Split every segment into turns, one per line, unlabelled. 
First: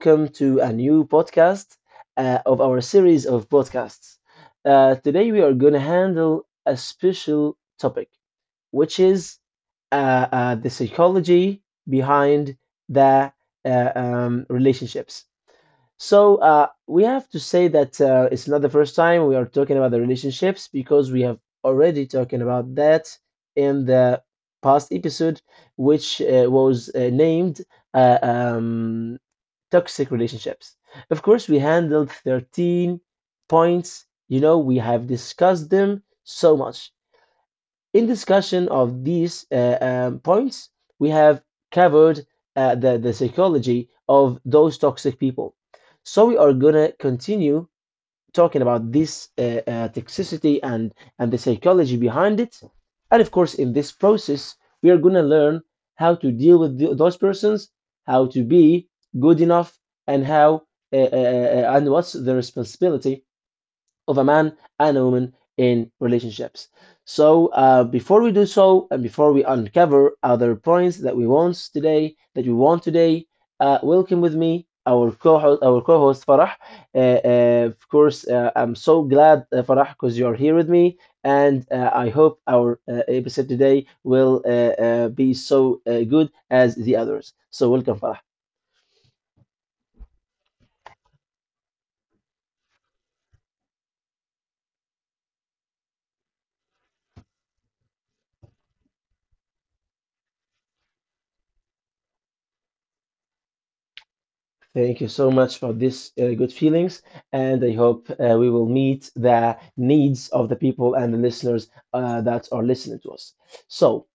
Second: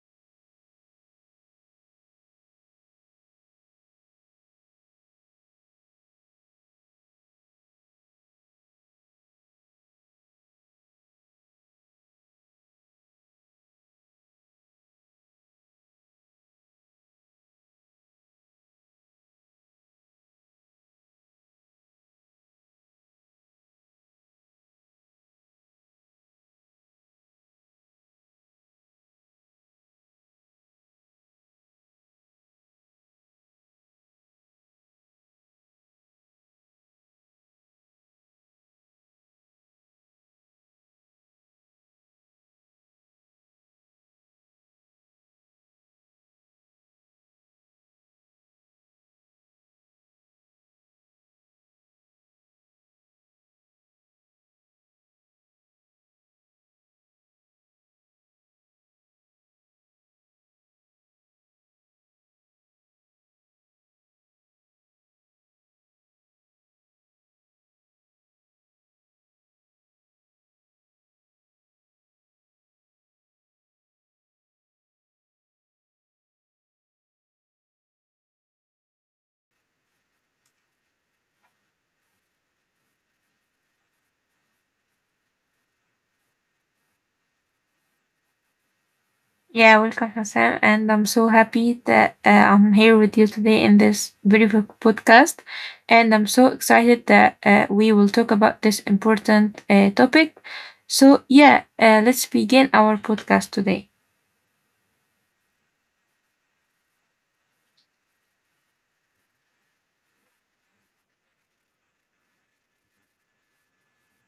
welcome to a new podcast of our series of podcasts. Today, we are going to handle a special topic, which is uh, the psychology behind the relationships. So we have to say that it's not the first time we are talking about the relationships because we have already talking about that in the past episode, which was named uh, um, toxic relationships. Of course, we handled 13 points. You know, we have discussed them so much. In discussion of these points, we have covered the psychology of those toxic people. So we are gonna continue talking about this toxicity and the psychology behind it. And of course, in this process, we are gonna learn how to deal with those persons, how to be good enough, and how and what's the responsibility of a man and a woman in relationships. So, before we do so, and before we uncover other points that we want today, welcome with me our co-host Farah. Of course, I'm so glad Farah because you're here with me, and I hope our episode today will be so good as the others. So, welcome Farah.
Yeah, welcome, Hassan. And I'm so happy that I'm here with you today in this beautiful podcast. And I'm so excited that we will talk about this important topic. So, yeah, let's begin our podcast today.
Thank you so much for this good feelings, and I hope we will meet the needs of the people and the listeners that are listening to us. So,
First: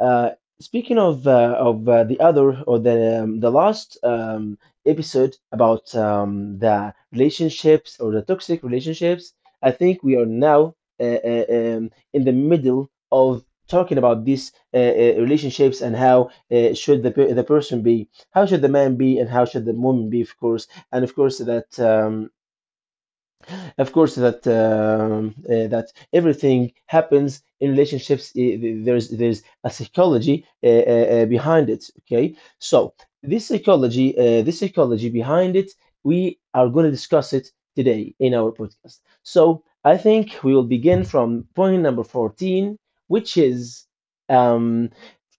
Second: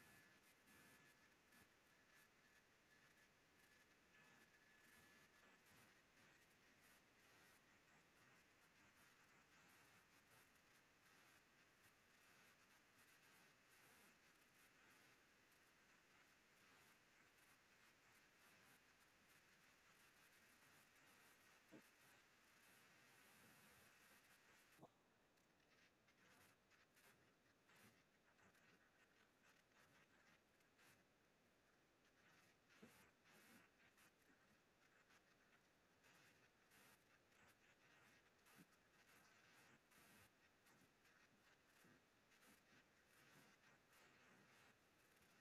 uh, speaking of the other or the last episode about the relationships or the toxic relationships, I think we are now in the middle of talking about these relationships and how should the person be, how should the man be, and how should the woman be, of course. And of course that that everything happens in relationships, there's a psychology behind it. Okay, so this psychology, this psychology behind it, we are going to discuss it today in our podcast. So I think we will begin from point number 14, which is um,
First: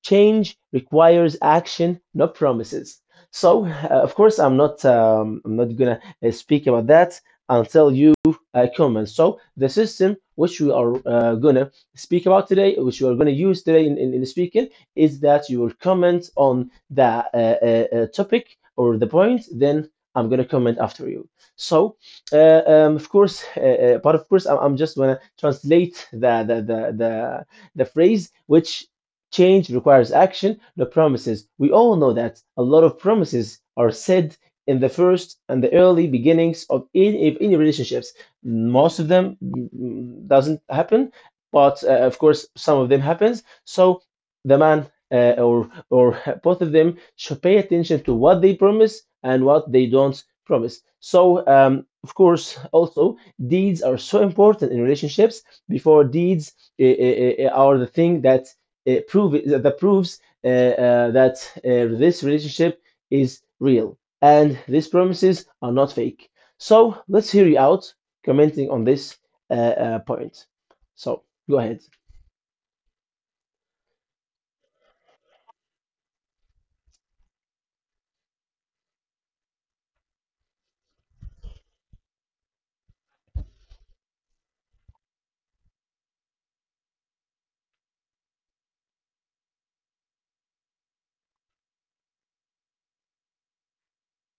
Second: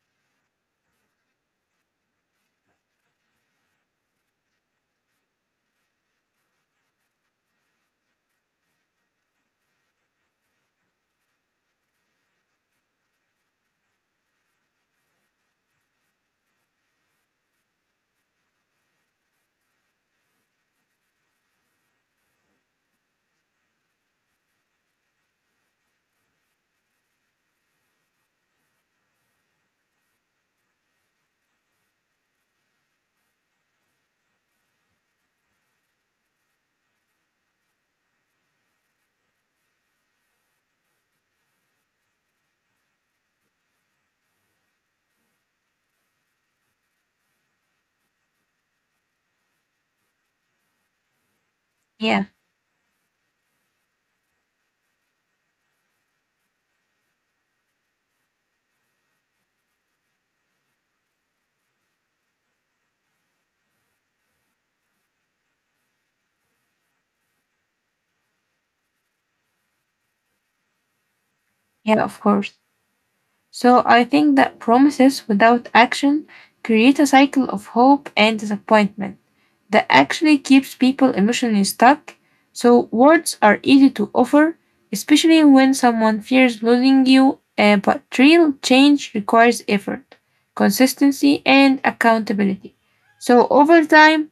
change requires action, not promises. So, of course, I'm not gonna speak about that until you comment. So, the system which we are gonna speak about today, which we are gonna use today in speaking, is that you will comment on the topic or the point, then I'm gonna comment after you. So, of course, but of course, I'm just gonna translate the phrase which: Change requires action, not promises. We all know that a lot of promises are said in the first and the early beginnings of any relationships. Most of them doesn't happen, but of course some of them happens. So the man or both of them should pay attention to what they promise and what they don't promise. So of
Yeah,
course also deeds are so important in relationships before deeds are the thing that that proves that this relationship is real and these promises are not fake. So let's hear you out commenting on this uh, point. So go ahead.
yeah, of course. So, I think that promises without action create a cycle of hope and disappointment that actually keeps people emotionally stuck. So, words are easy to offer, especially when someone fears losing you, but real change requires effort, consistency, and accountability. So, over time,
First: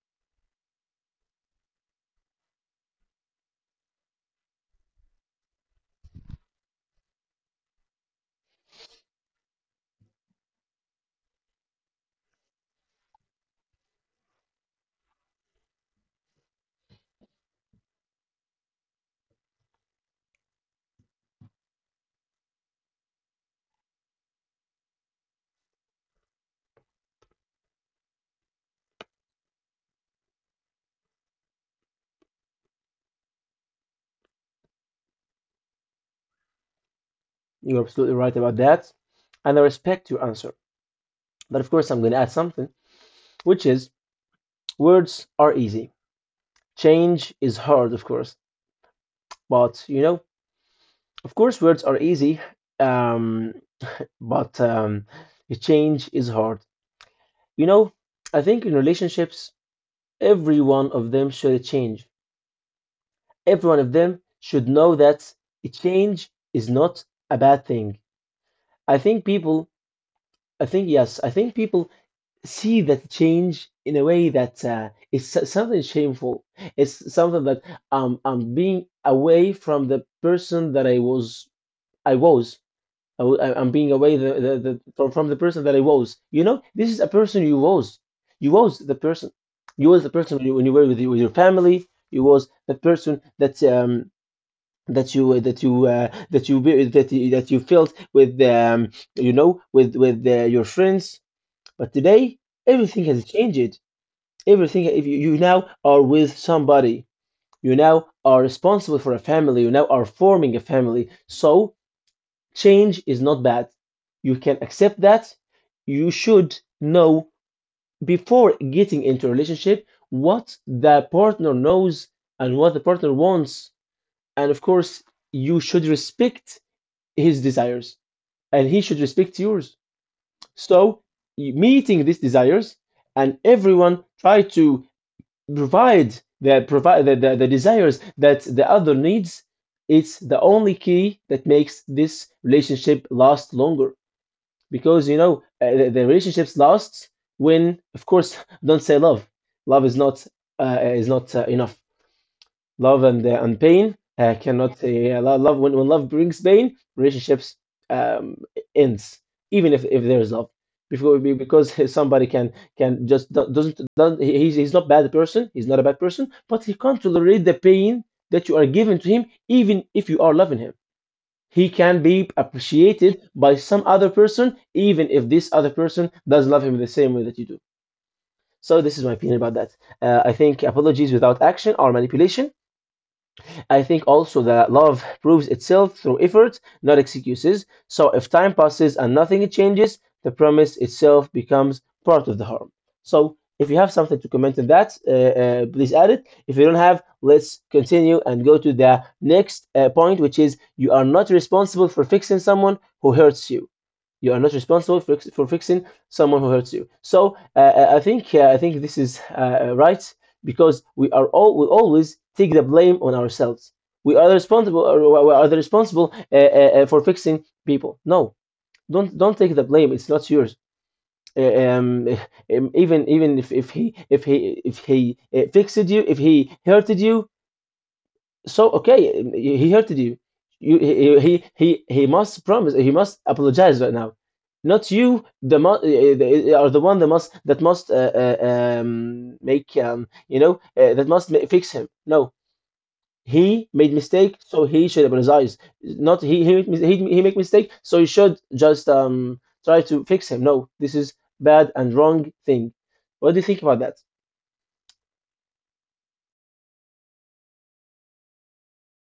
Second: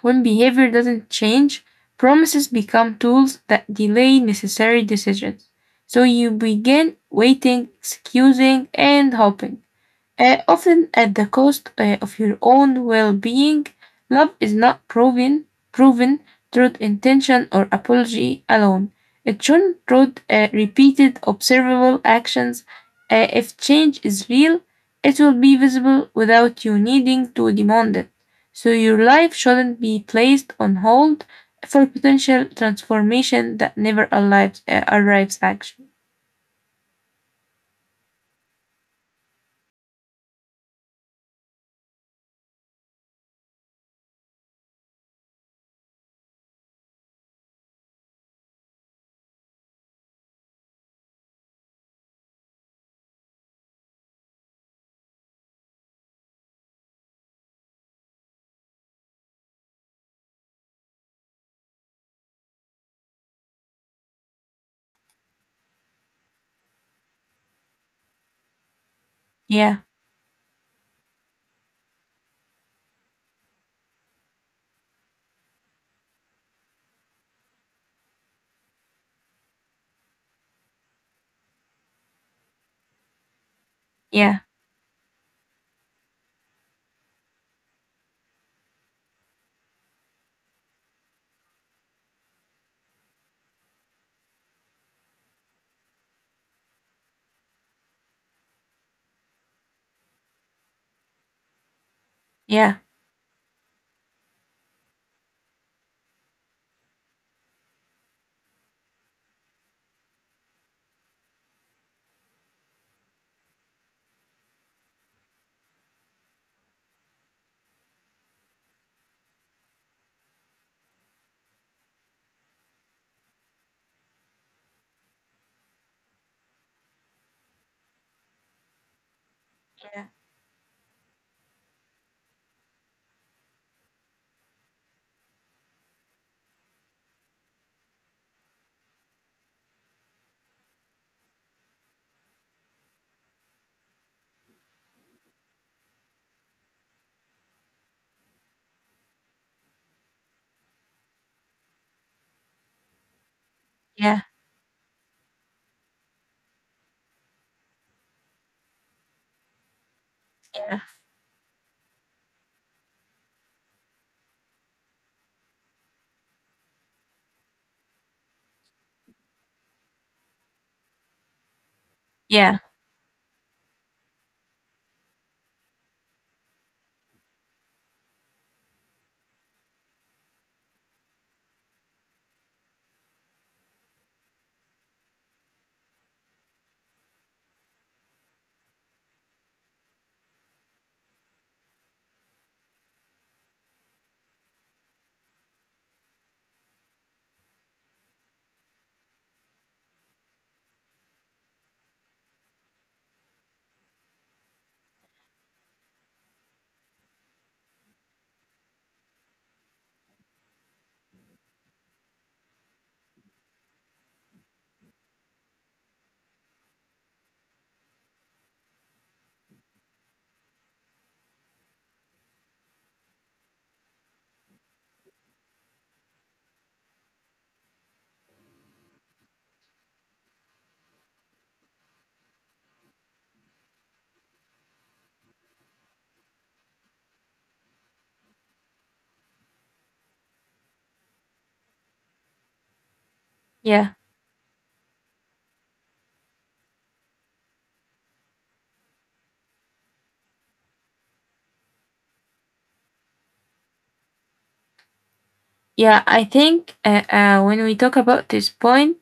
when behavior doesn't change, promises become tools that delay necessary decisions. So, you begin waiting, excusing, and hoping, often at the cost of your own well-being. Love is not proven through intention or apology alone. It should through repeated observable actions. If change is real, it will be visible without you needing to demand it. So your life shouldn't be placed on hold for potential transformation that never arrives. Arrives actually.
You're absolutely right about that, and I respect your answer. But of course, I'm going to add something, which is: words are easy. Change is hard, of course. But you know, of course, words are easy, um, but change is hard. You know, I think in relationships, every one of them should change. Every one of them should know that a change is not a bad thing. I think people,
Yeah.
I think, yes, I think people see that change in a way that it's something shameful. It's something that I'm being away from the person that I was. I was. I'm being away the,
Yeah.
the, the, from, from the person that I was. You know, this is a person you was. You was the person. You was the person when when you were with, you, with your family. You was the person that that you that that that you felt with, with your friends. But today
Yeah.
everything has changed. Everything, if you now are with somebody. You now are responsible for a family. You now are forming a family. So change is not bad. You can accept that. You should know before getting into a relationship what the partner knows and what the partner wants. And of course, you should respect his desires and he should respect yours.
Yeah.
So, meeting these desires and everyone try to provide the desires that the other needs, it's the only key that makes this relationship last longer because you know the relationships lasts when, of course, don't say love. Love is not enough. Love and pain
Yeah.
cannot yeah, lo- Love, when love brings pain, relationships um, ends even if there is love before because somebody can just do- doesn't he- he's not bad person, he's not a bad person, but he can't tolerate the pain that you are giving to him even if you are loving him. He can be
Yeah.
appreciated by some other person, even if this other person does love him the same way that you do. So this is my opinion about that. I think apologies without action are manipulation. I think also that love proves itself through effort, not excuses. So if time passes and nothing changes, the promise itself becomes part of the harm. So if you have something to comment on that, please add it. If you don't have, let's continue and go to the next point, which is: you are not responsible for fixing someone who hurts you. You are not responsible for fixing someone who hurts you. So I think this is right because we are all, we always take the blame on ourselves. We are responsible. Or we are the responsible for fixing people. No, don't take the blame. It's not yours. Uh, Um, even if he, if he if he fixed you, if he hurted you, so okay, he hurted you. You, he must promise. He must apologize right now. Not you, the mu- eh, eh, are the one that must, make, you know, that must fix him. No, he made
Yeah.
mistake, so he should apologize. Not he make mistake, so you should just try to fix him. No, this is bad and wrong thing. What do you think about that?
Yeah, I think, when we talk about this point,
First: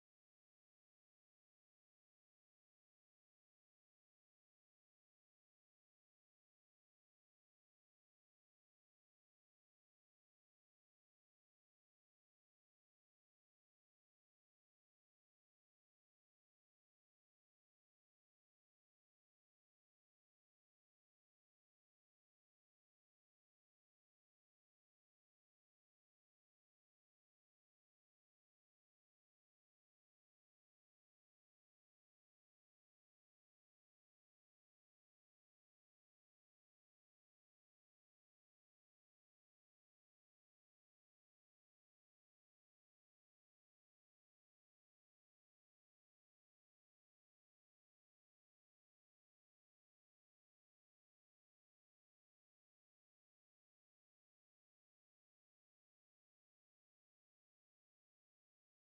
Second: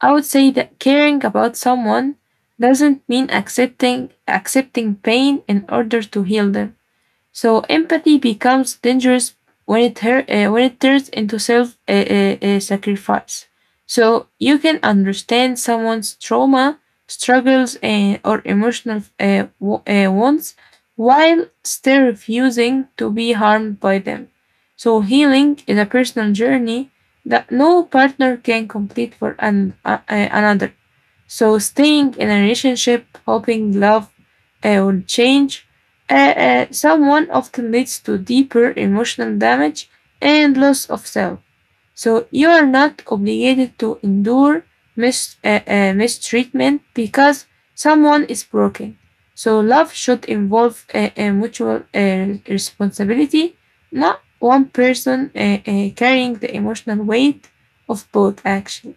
I would say that caring about someone doesn't mean accepting pain in order to heal them. So empathy becomes dangerous when it turns into self sacrifice. So you can understand someone's trauma, struggles, or emotional wants while still refusing to be harmed by them. So healing is a personal journey that no partner can complete for another. So staying in a relationship, hoping love will change someone often leads to deeper emotional damage and loss of self. So you are not obligated to endure mistreatment because someone is broken. So love should involve a mutual responsibility, not one person carrying the emotional weight of both actions.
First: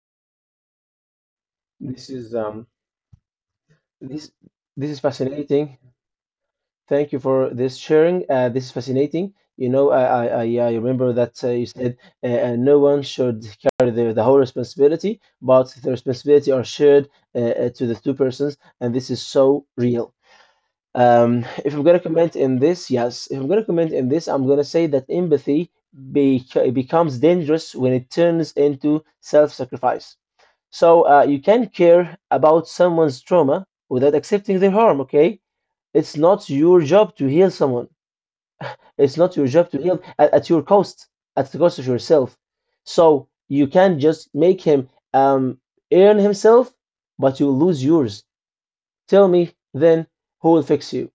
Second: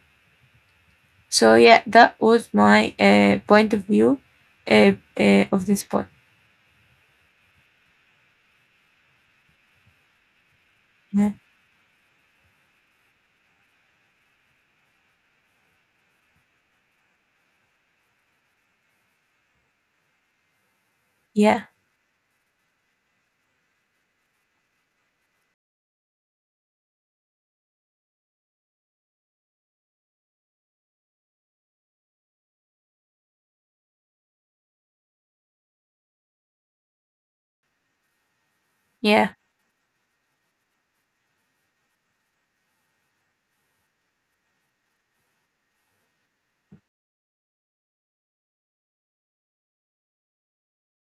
So yeah,
This
that
is
was my point of view
this this
uh,
is
of
fascinating.
this point.
Thank you for this sharing. This is fascinating. You know, I remember that
Yeah,
you said no one should carry the whole responsibility, but the responsibility are shared to the two persons, and this is so real. If
yeah,
I'm gonna comment in this, yes, if I'm gonna comment in this, I'm gonna say that empathy becomes dangerous when it turns into self-sacrifice. So you can care about someone's trauma without accepting their harm, okay? It's not your job to heal someone. It's not
yeah,
your job to heal at your cost, at the cost of yourself. So you can just make him um, earn himself, but you lose yours. Tell me then who will fix you?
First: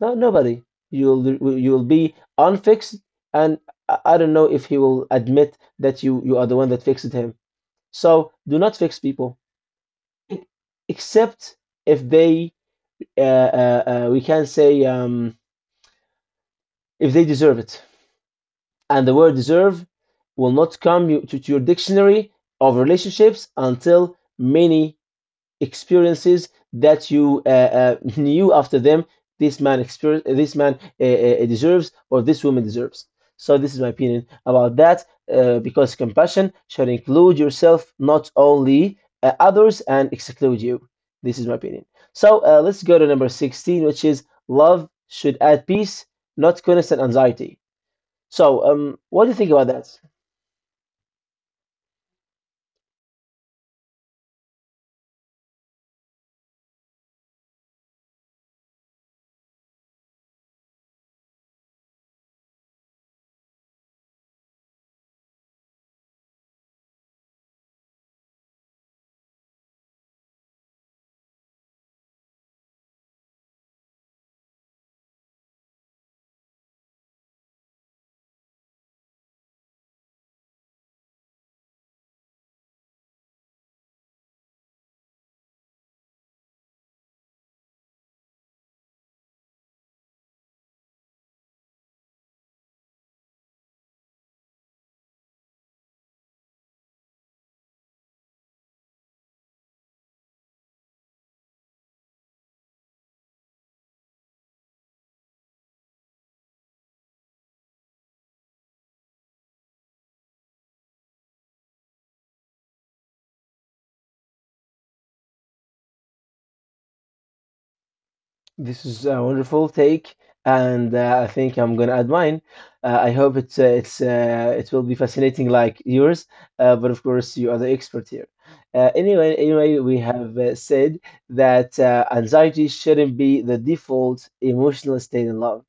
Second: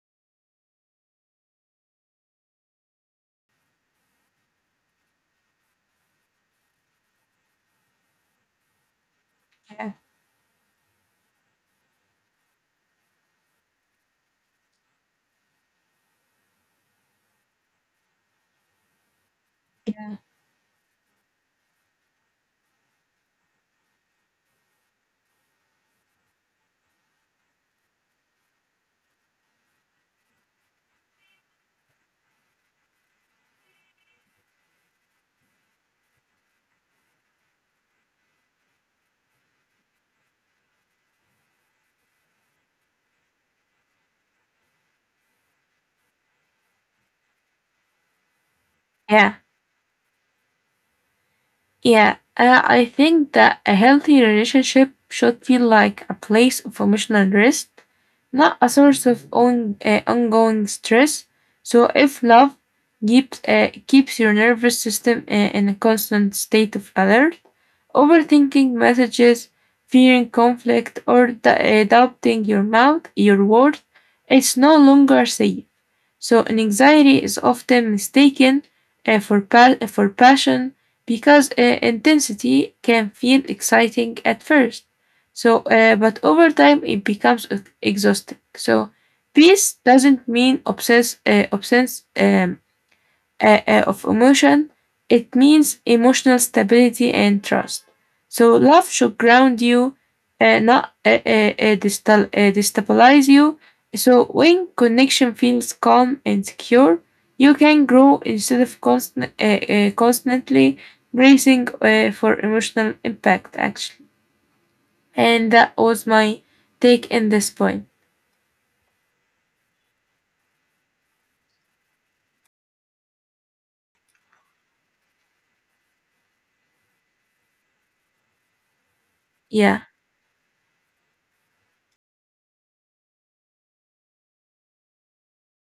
No, nobody. You'll be unfixed, and I don't know if he will admit that you are the one that fixed him. So do not fix people,
yeah,
e- except if they uh, we can say, if they deserve it. And the word deserve will not come to your dictionary of relationships until many experiences that you knew after them this man, deserves, or this woman deserves. So this is my opinion about that, because compassion should include yourself, not only others and exclude you. This is my opinion. So let's go to number 16, which is: love should add peace, not constant anxiety. So, what do
yeah.
you think about that?
Yeah, I think that a healthy relationship should feel like a place of emotional rest, not a source of ongoing stress. So, if love keeps your nervous system in a constant state of alert, overthinking messages, fearing conflict, or doubting your mouth, your word, it's no longer safe. So, an anxiety is often mistaken for passion because intensity can feel exciting at first. So, but over time it becomes exhausting. So, peace doesn't mean obsess, of emotion; it means emotional stability and trust. So love should ground you, not destabilize you. So when connection feels calm and secure, you can grow instead of constantly bracing for emotional impact. Actually, and that was my take in this point.
This is a wonderful take, and I think I'm gonna add mine. I hope it will be fascinating like yours, but of course you are the expert here. Anyway,
Yeah,
we have said that anxiety shouldn't be the default emotional state in love.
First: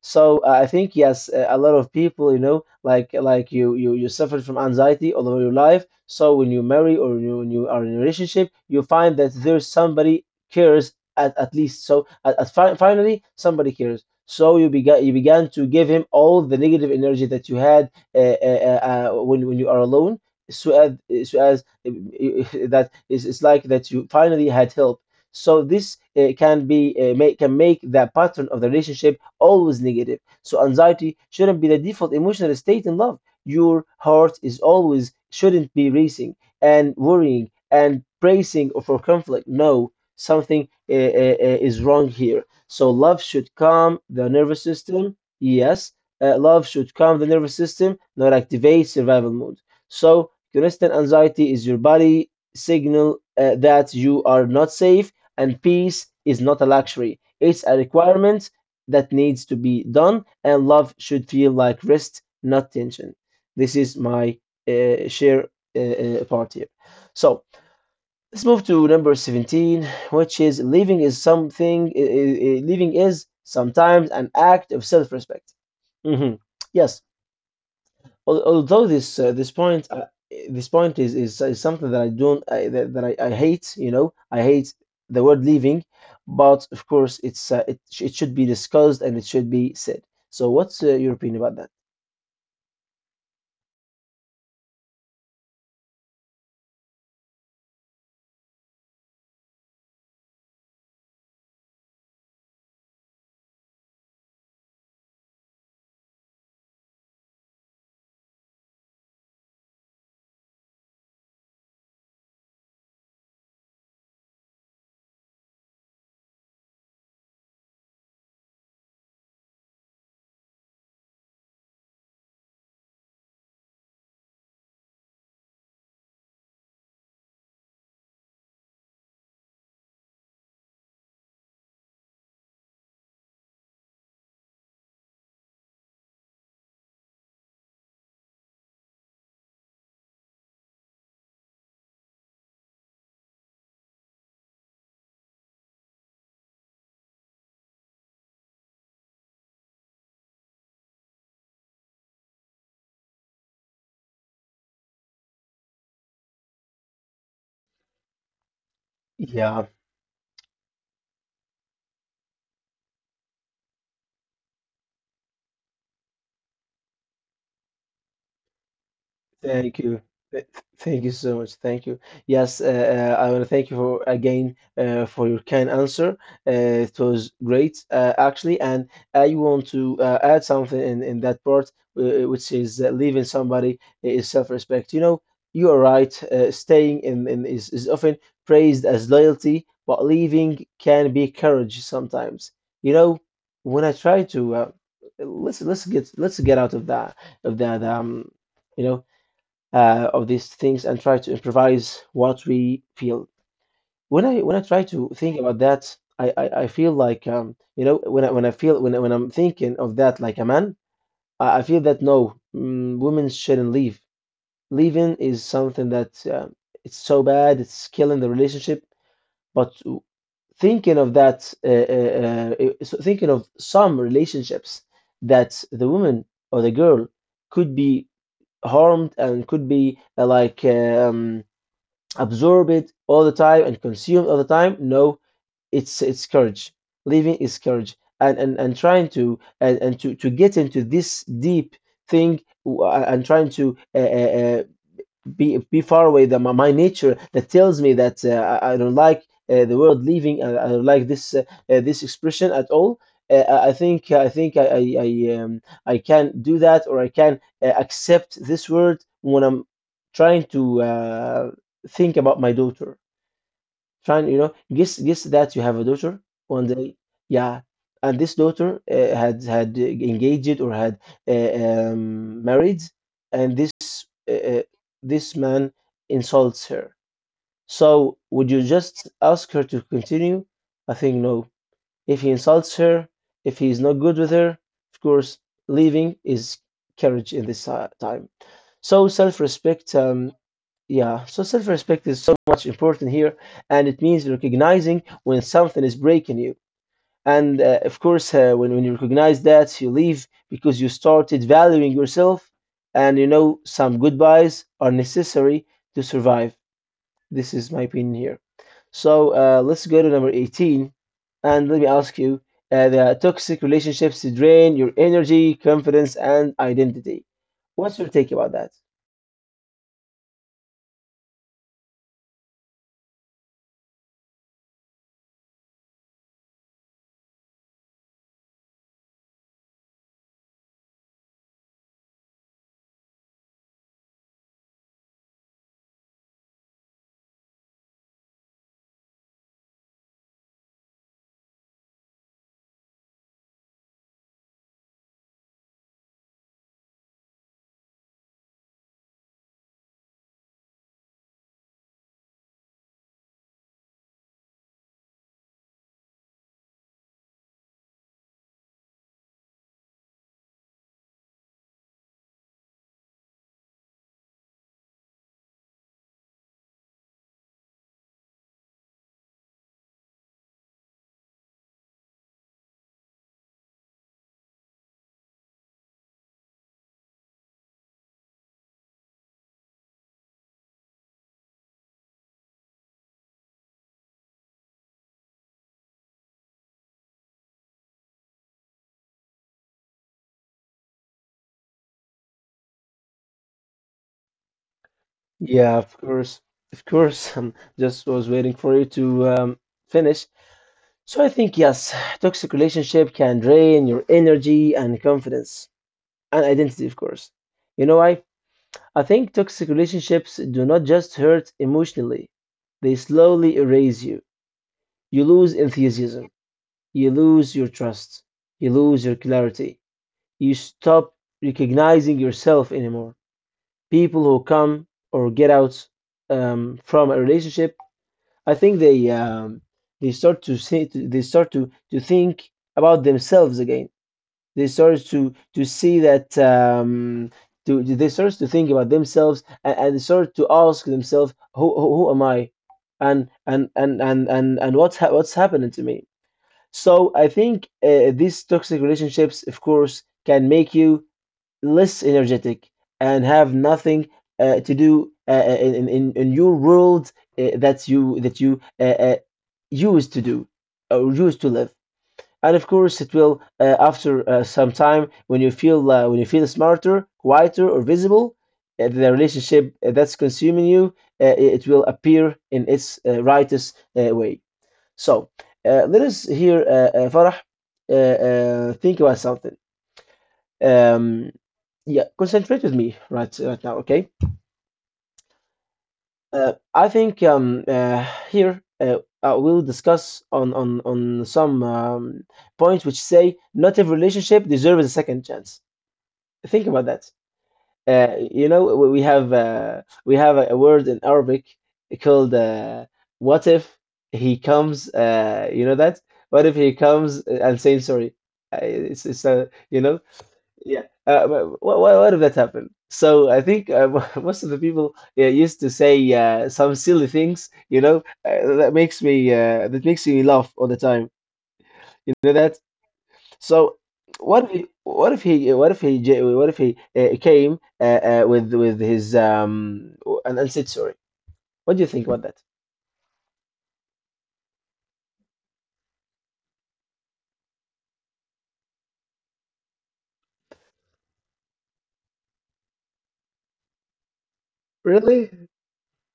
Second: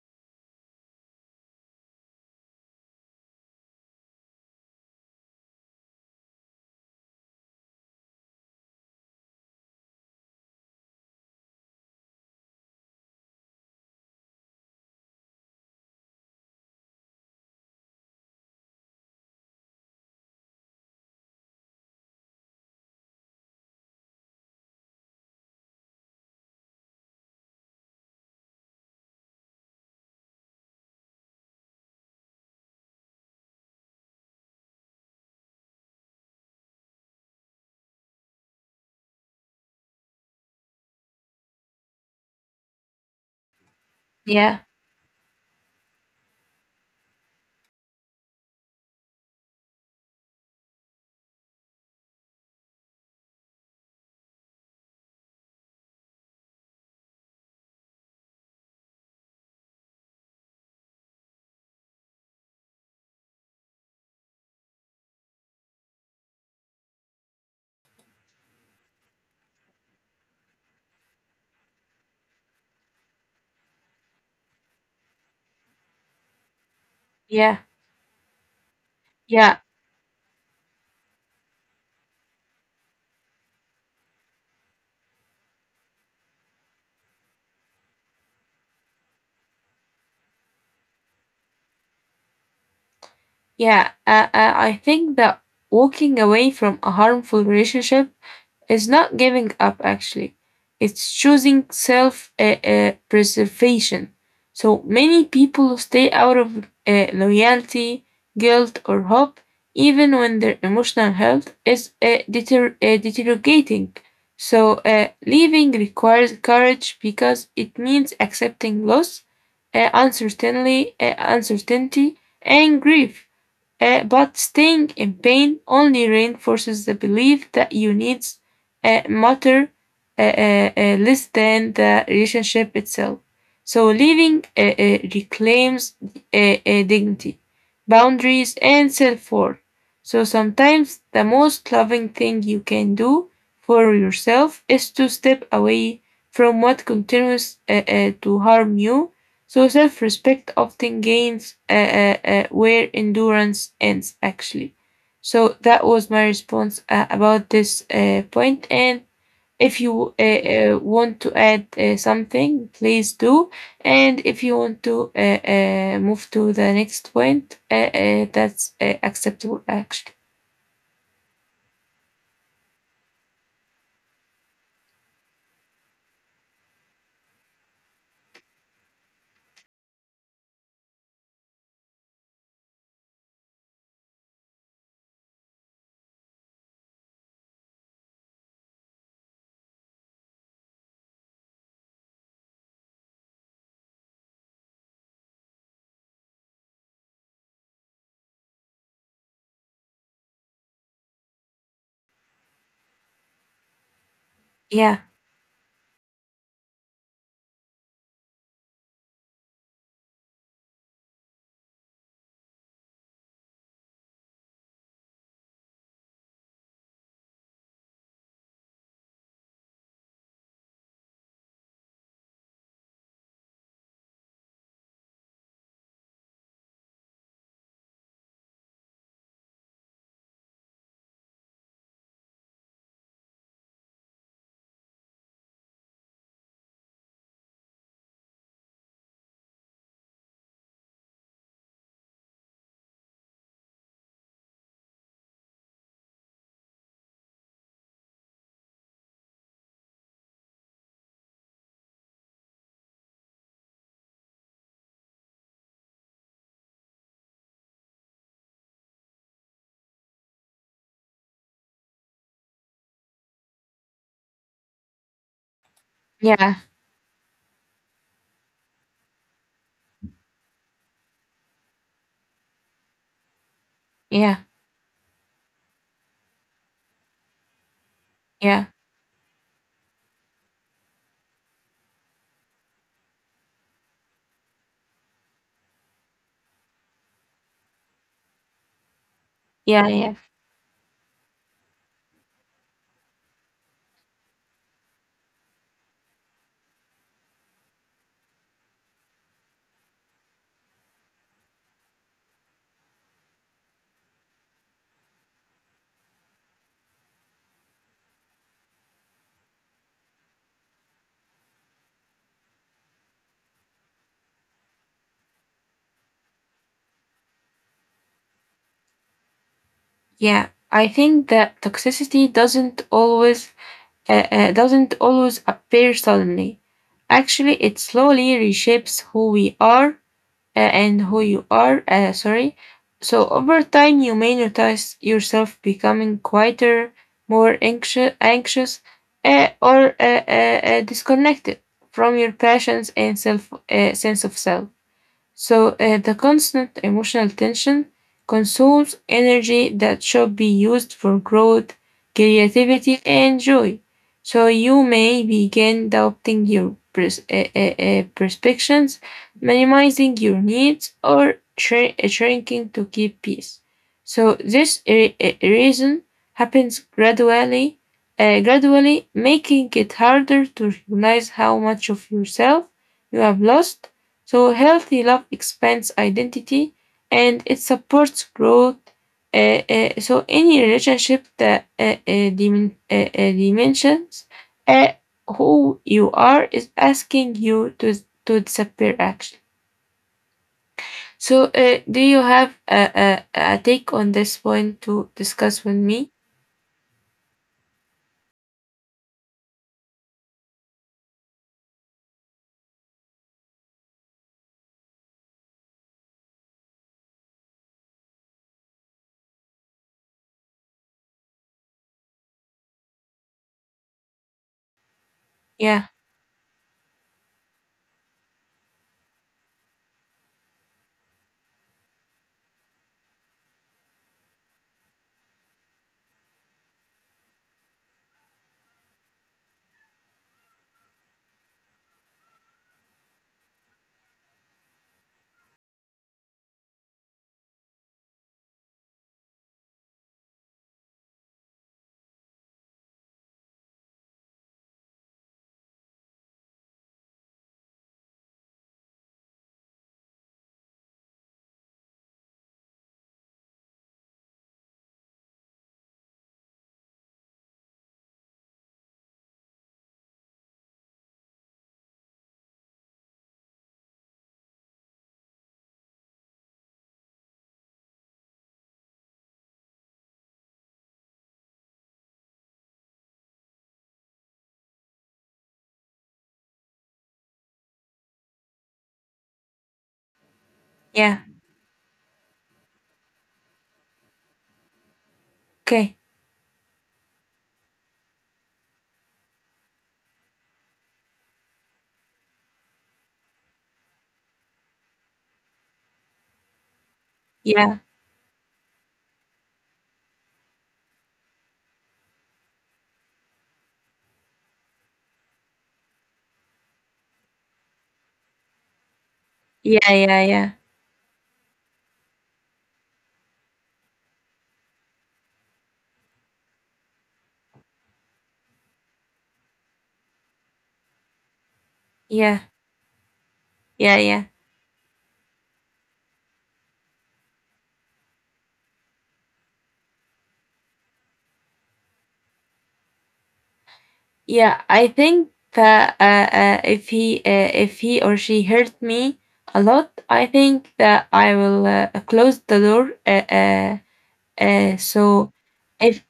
So I think yes, a lot of people, you know, like like you suffered from anxiety all over your life. So when you marry or you, when you are in a relationship, you find that there's somebody cares at least. So at fi finally, somebody cares. So you began to give him all the negative energy that you had when you are alone. So as, so as that is it's like that you finally had help. So this can be can make the pattern of the relationship always negative. So anxiety shouldn't be the default emotional state in love. Your heart is always shouldn't be racing and worrying and bracing for conflict. No, something is wrong here. So love should calm the
yeah,
nervous system. Yes, love should calm the nervous system, not activate survival mode. So constant anxiety is your body signal that you are not safe, and peace is not a luxury. It's a requirement that needs to be done, and love should feel like rest, not tension. This is my share part here. So let's move to number 17, which is living is something, living is sometimes an act of self respect. Hmm. Yes.
yeah,
Although this this
yeah.
point this point is, is something that I don't I, that, that I hate, you know, I hate the word leaving, but of course it's it should be discussed and it should be said. So what's your opinion about that?
Yeah, I think that walking away from a harmful relationship is not giving up, actually. It's choosing self preservation. So many people stay out of loyalty, guilt, or hope, even when their emotional health is deteriorating. So, leaving requires courage because it means accepting loss, uncertainty, and grief. But staying in pain only reinforces the belief that you need matter less than the relationship itself. So leaving reclaims dignity, boundaries, and self worth. So sometimes the most loving thing you can do for yourself is to step away from what continues to harm you, so self respect often gains where endurance ends, actually. So that was my response about this point. And
Yeah.
if you want to add something, please do. And if you want to move to the next point, that's acceptable,
Thank you.
actually.
Th- Thank you so much. Thank you. Yes, I want to thank you for again for your kind answer. Uh, it was great, actually. And I want to add something in that part, which is that leaving somebody is self-respect. You know, you are right. Staying in is often praised as loyalty, but leaving can be courage sometimes. You know, when I try to let's get out of that of that um you know of these things and try to improvise what we feel. When I try
Yeah,
to think about that, I feel like you know, when I feel when I- when I'm thinking of that like a man, I feel that no, women shouldn't leave. Leaving is something that it's so bad, it's killing the relationship. But w- Thinking of that, thinking of some relationships that the woman or the girl could be harmed and could be absorb it all the time and consume all the time. No, it's courage. Living is courage, and trying to and to get into this deep thing and trying to be far away than my nature that tells me that I don't like the word leaving. I don't like this this expression at all. Uh, I think I think I can do that, or I can accept this word when I'm trying to think about my daughter. Trying, you know, guess that you have a daughter
yeah,
one day. Yeah. And this daughter had had engaged or had uh, married, and this uh,
yeah,
uh, this man insults her. So would you
yeah,
just ask her to continue? I think no. If he insults her, if he's not good with her, of course, leaving is courage in this time. So self-respect,
yeah, yeah.
yeah, so self respect is so much important here, and it means recognizing when something is breaking you. And of course, when you recognize that, you leave because you started valuing yourself. And you know, some goodbyes are necessary to survive. This is my opinion here. So let's go to number 18. And let me ask you the toxic relationships drain your energy, confidence, and identity. What's your take about that?
Yeah, I think that toxicity doesn't always appear suddenly. Actually, it slowly reshapes who you are. Sorry. So over time, you may notice yourself becoming quieter, more anxious, or disconnected from your passions and self sense of self. So, the constant emotional tension consumes energy that should be used for growth, creativity, and joy. So, you may begin doubting your perspectives, minimizing your needs, or shrinking to keep peace. So, this reason happens gradually, making it harder to realize how much of yourself you have lost, so healthy love expands identity and it supports growth. So any relationship that dimensions uh, who you are is asking you to disappear action. So, do you have a take on this point to discuss
Yeah,
with
of
me?
course, of course. I'm just was waiting for you to finish. So I think yes, toxic relationship can drain your energy and confidence and identity, of course. You know why? I think toxic relationships do not just hurt emotionally, they slowly erase you. You lose
Yeah,
enthusiasm, you lose your trust, you lose your clarity. You stop recognizing yourself anymore. People who come or get out from a relationship, I think they start to say they start to think about themselves again. They start to see that to they start to think about themselves, and they start to ask themselves, who am I, and what's happening to me. So I think these toxic relationships, of course, can make you less energetic and have nothing to do in your world that you used to do or used to live. And of course, it will after some time, when you feel smarter, quieter, or visible, the relationship that's consuming you, it will appear in its rightest way. So let us hear Farah think about something.
yeah,
Um, yeah, concentrate with me right now, okay?
okay,
I think here we'll discuss on on some points which say not every relationship deserves a second chance. Think about that.
yeah,
You know, we have we have a word in Arabic called "what if he comes." You know that? What if he comes and saying sorry? It's you
yeah,
know.
yeah, yeah,
Yeah. Uh, what if that happened? So I think most of the people used to say some silly things, you know, that makes me laugh all the time. You know
yeah,
that? So
yeah, yeah.
what if he, what if he what if he j- what if he came with his an unsaid sorry? What do you think about that?
Yeah, I think that if he or she hurt me a lot, I think that I will close the door. Uh, uh, uh,
Really?
so if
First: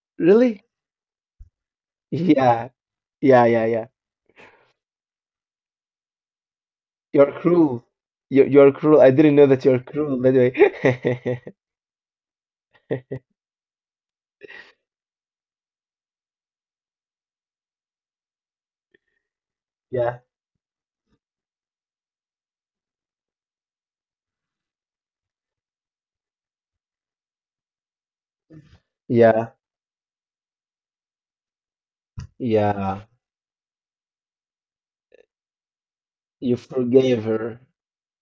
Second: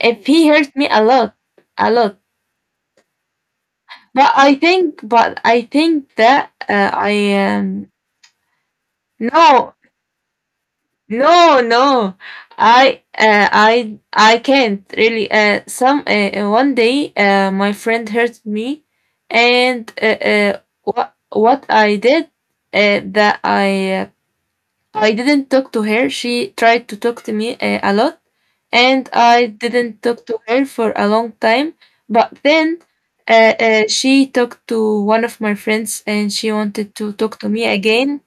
if he
Really?
hurt me a lot,
Yeah. Yeah, yeah, yeah.
but I think that I
You're cruel. You're cruel. I didn't know that
no.
you're cruel, by the way.
No, no. I can't really. Some One day, my friend hurt me, and
Yeah.
what I did that I didn't talk to her. She tried to talk to me a lot, and I
Yeah.
didn't talk to her for a long time. But then,
Yeah,
she talked to one of my friends, and she
you
wanted to
forgave
talk to
her.
me again.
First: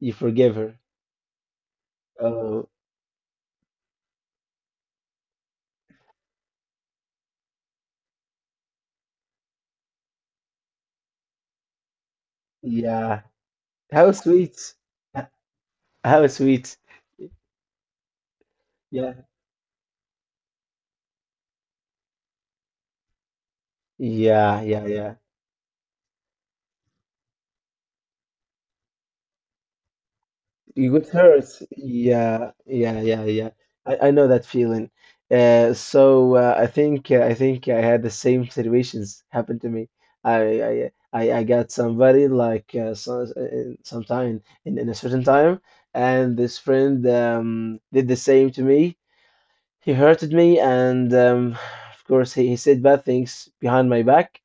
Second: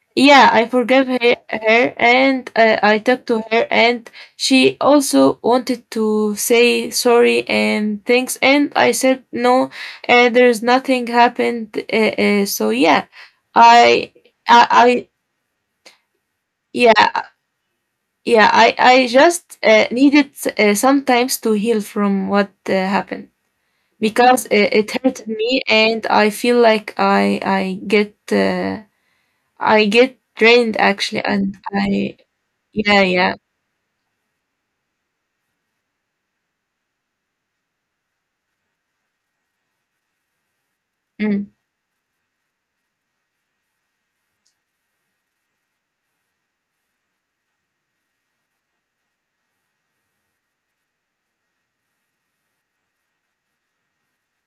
You
Yeah,
forgave
I
her.
forgave her, and
Oh,
I talked to her, and she also wanted to say sorry and thanks. And I said no, and there's nothing happened. So yeah,
yeah.
I,
How sweet.
I
H- How sweet.
yeah, yeah, I
Yeah,
just needed sometimes to heal from what happened because
yeah, yeah,
it
yeah.
hurt me, and I feel like I get, I get drained
You got
actually,
hurt.
and I.
Yeah, yeah,
Yeah,
yeah,
yeah.
yeah. I know that feeling. So I think I had the same situations happen to me. I
Mm,
got somebody like in sometime in a certain time, and this friend did the same to me. He hurted me, and of course, he said bad things behind my back.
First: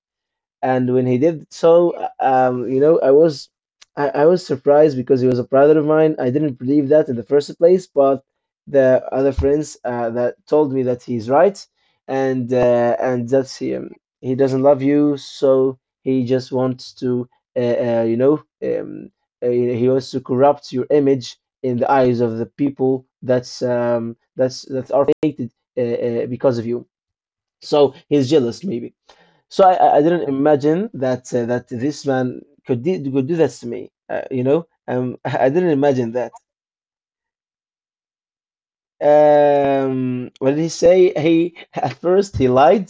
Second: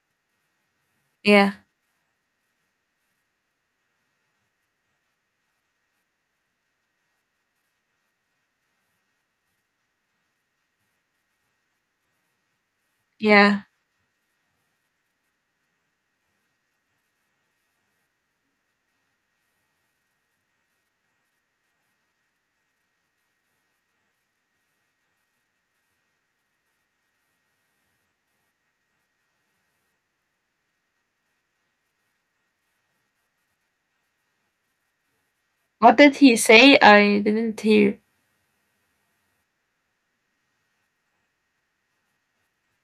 And when he did
yeah,
so, you know, I was, I was surprised because he was a brother of mine. I didn't believe that in the first place, but the other friends that told me that he's right, and that's
yeah.
him. He doesn't love you, so he just wants to, you know, he wants to corrupt your image in the eyes of the people that's that are hated because of you. So he's jealous, maybe. So I didn't imagine that that this man could do that to me. You know, I didn't
What
imagine
did
that.
he say? I didn't hear.
What did he say? He at first he lied.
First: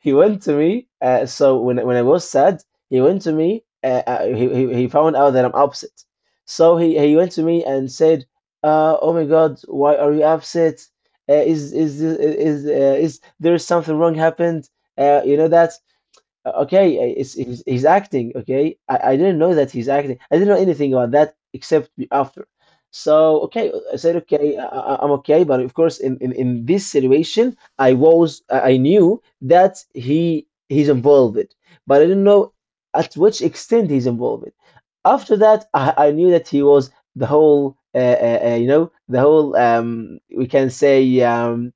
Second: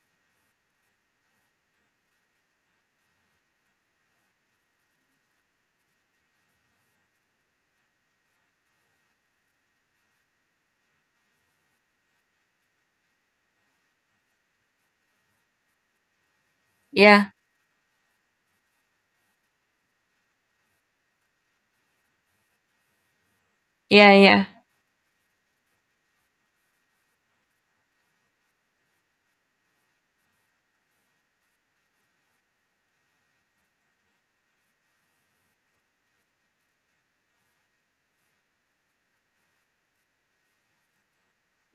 He went to me. So when I was sad, he went to me. He found out that I'm upset. So he went to me and said, "Oh my God, why are you upset? Is there something wrong happened? You know that." Okay,
Yeah,
it's, he's acting. Okay, I didn't know that he's acting. I didn't know anything about that except after. So okay, I
yeah,
said
yeah.
okay, I'm okay. But of course, in this situation, I was, I knew that he's involved, but I didn't know at which extent he's involved. After that, I knew that he was the whole, you know, the whole. We can say.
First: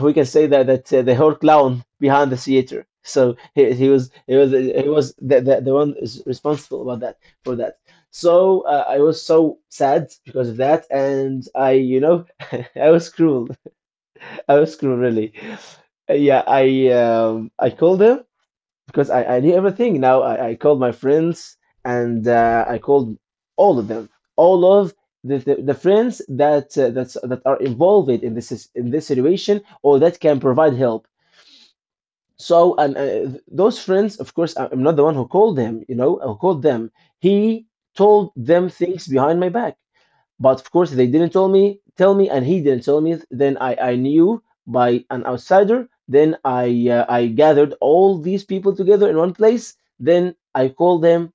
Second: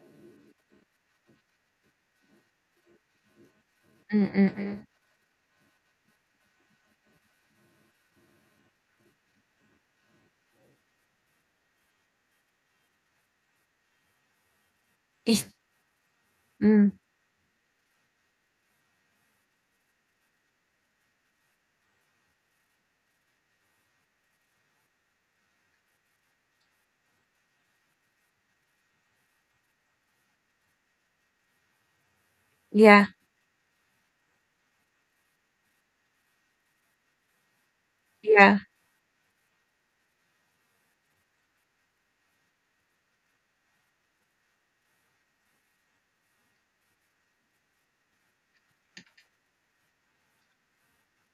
We can say that the whole clown behind the theater. So,
Mm, mm, mm.
he was the, the one is responsible about that for that. I was so sad because of that, and I I was cruel. I was cruel really.
Eesh,
Yeah,
mm,
I called him because I knew everything. Now I called my friends and I called all of them, all of the friends that are involved in in this situation or that can provide help. So and
yeah,
uh, those friends, of course, I'm not the one who called them. You know, who called them. He told
yeah,
them things behind my back. But of course, they didn't tell me, and he didn't tell me. Then I knew by an outsider. Then I gathered all these people together in one place. Then I called them,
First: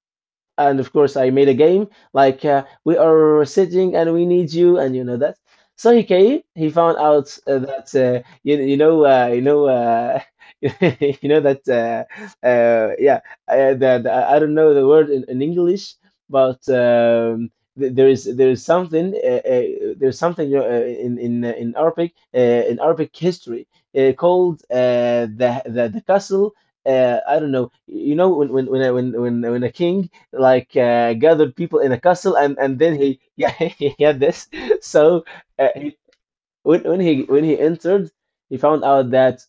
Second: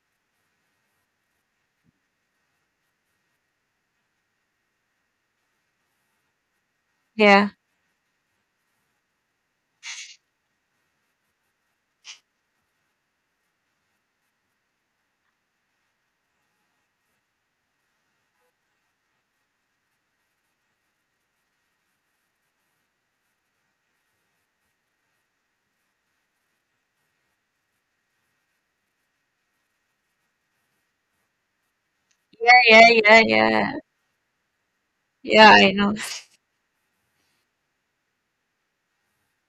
and of course I made a game like, we are sitting and we need you and you know that. So he came. He found out
yeah,
that you you know you know that uh, uh, yeah that I don't know the word in English, but there is something there's something, you know, in Arabic, in Arabic history, called the castle. I don't know. You know when when a king, like, gathered people in a castle,
yeah,
and
yeah,
then he
yeah,
yeah
yeah.
he had this. so
Yeah,
uh,
I know.
he, he when he entered, he found out that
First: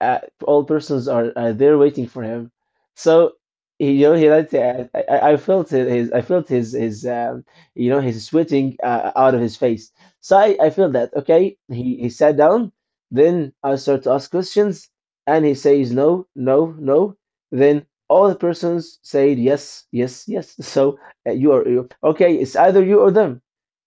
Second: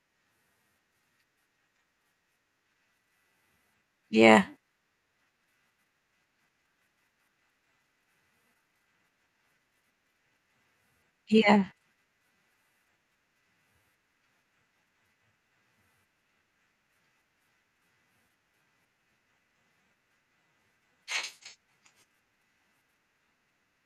uh, all persons are there waiting for him. So he, you know, he
Yeah,
like, I felt it- his I felt his you know, his sweating out of his face. So I feel that okay.
yeah,
He sat down. Then I start to ask questions, and he says no, no, no. Then all the persons said yes, yes, yes. So you are you okay. It's either you or them.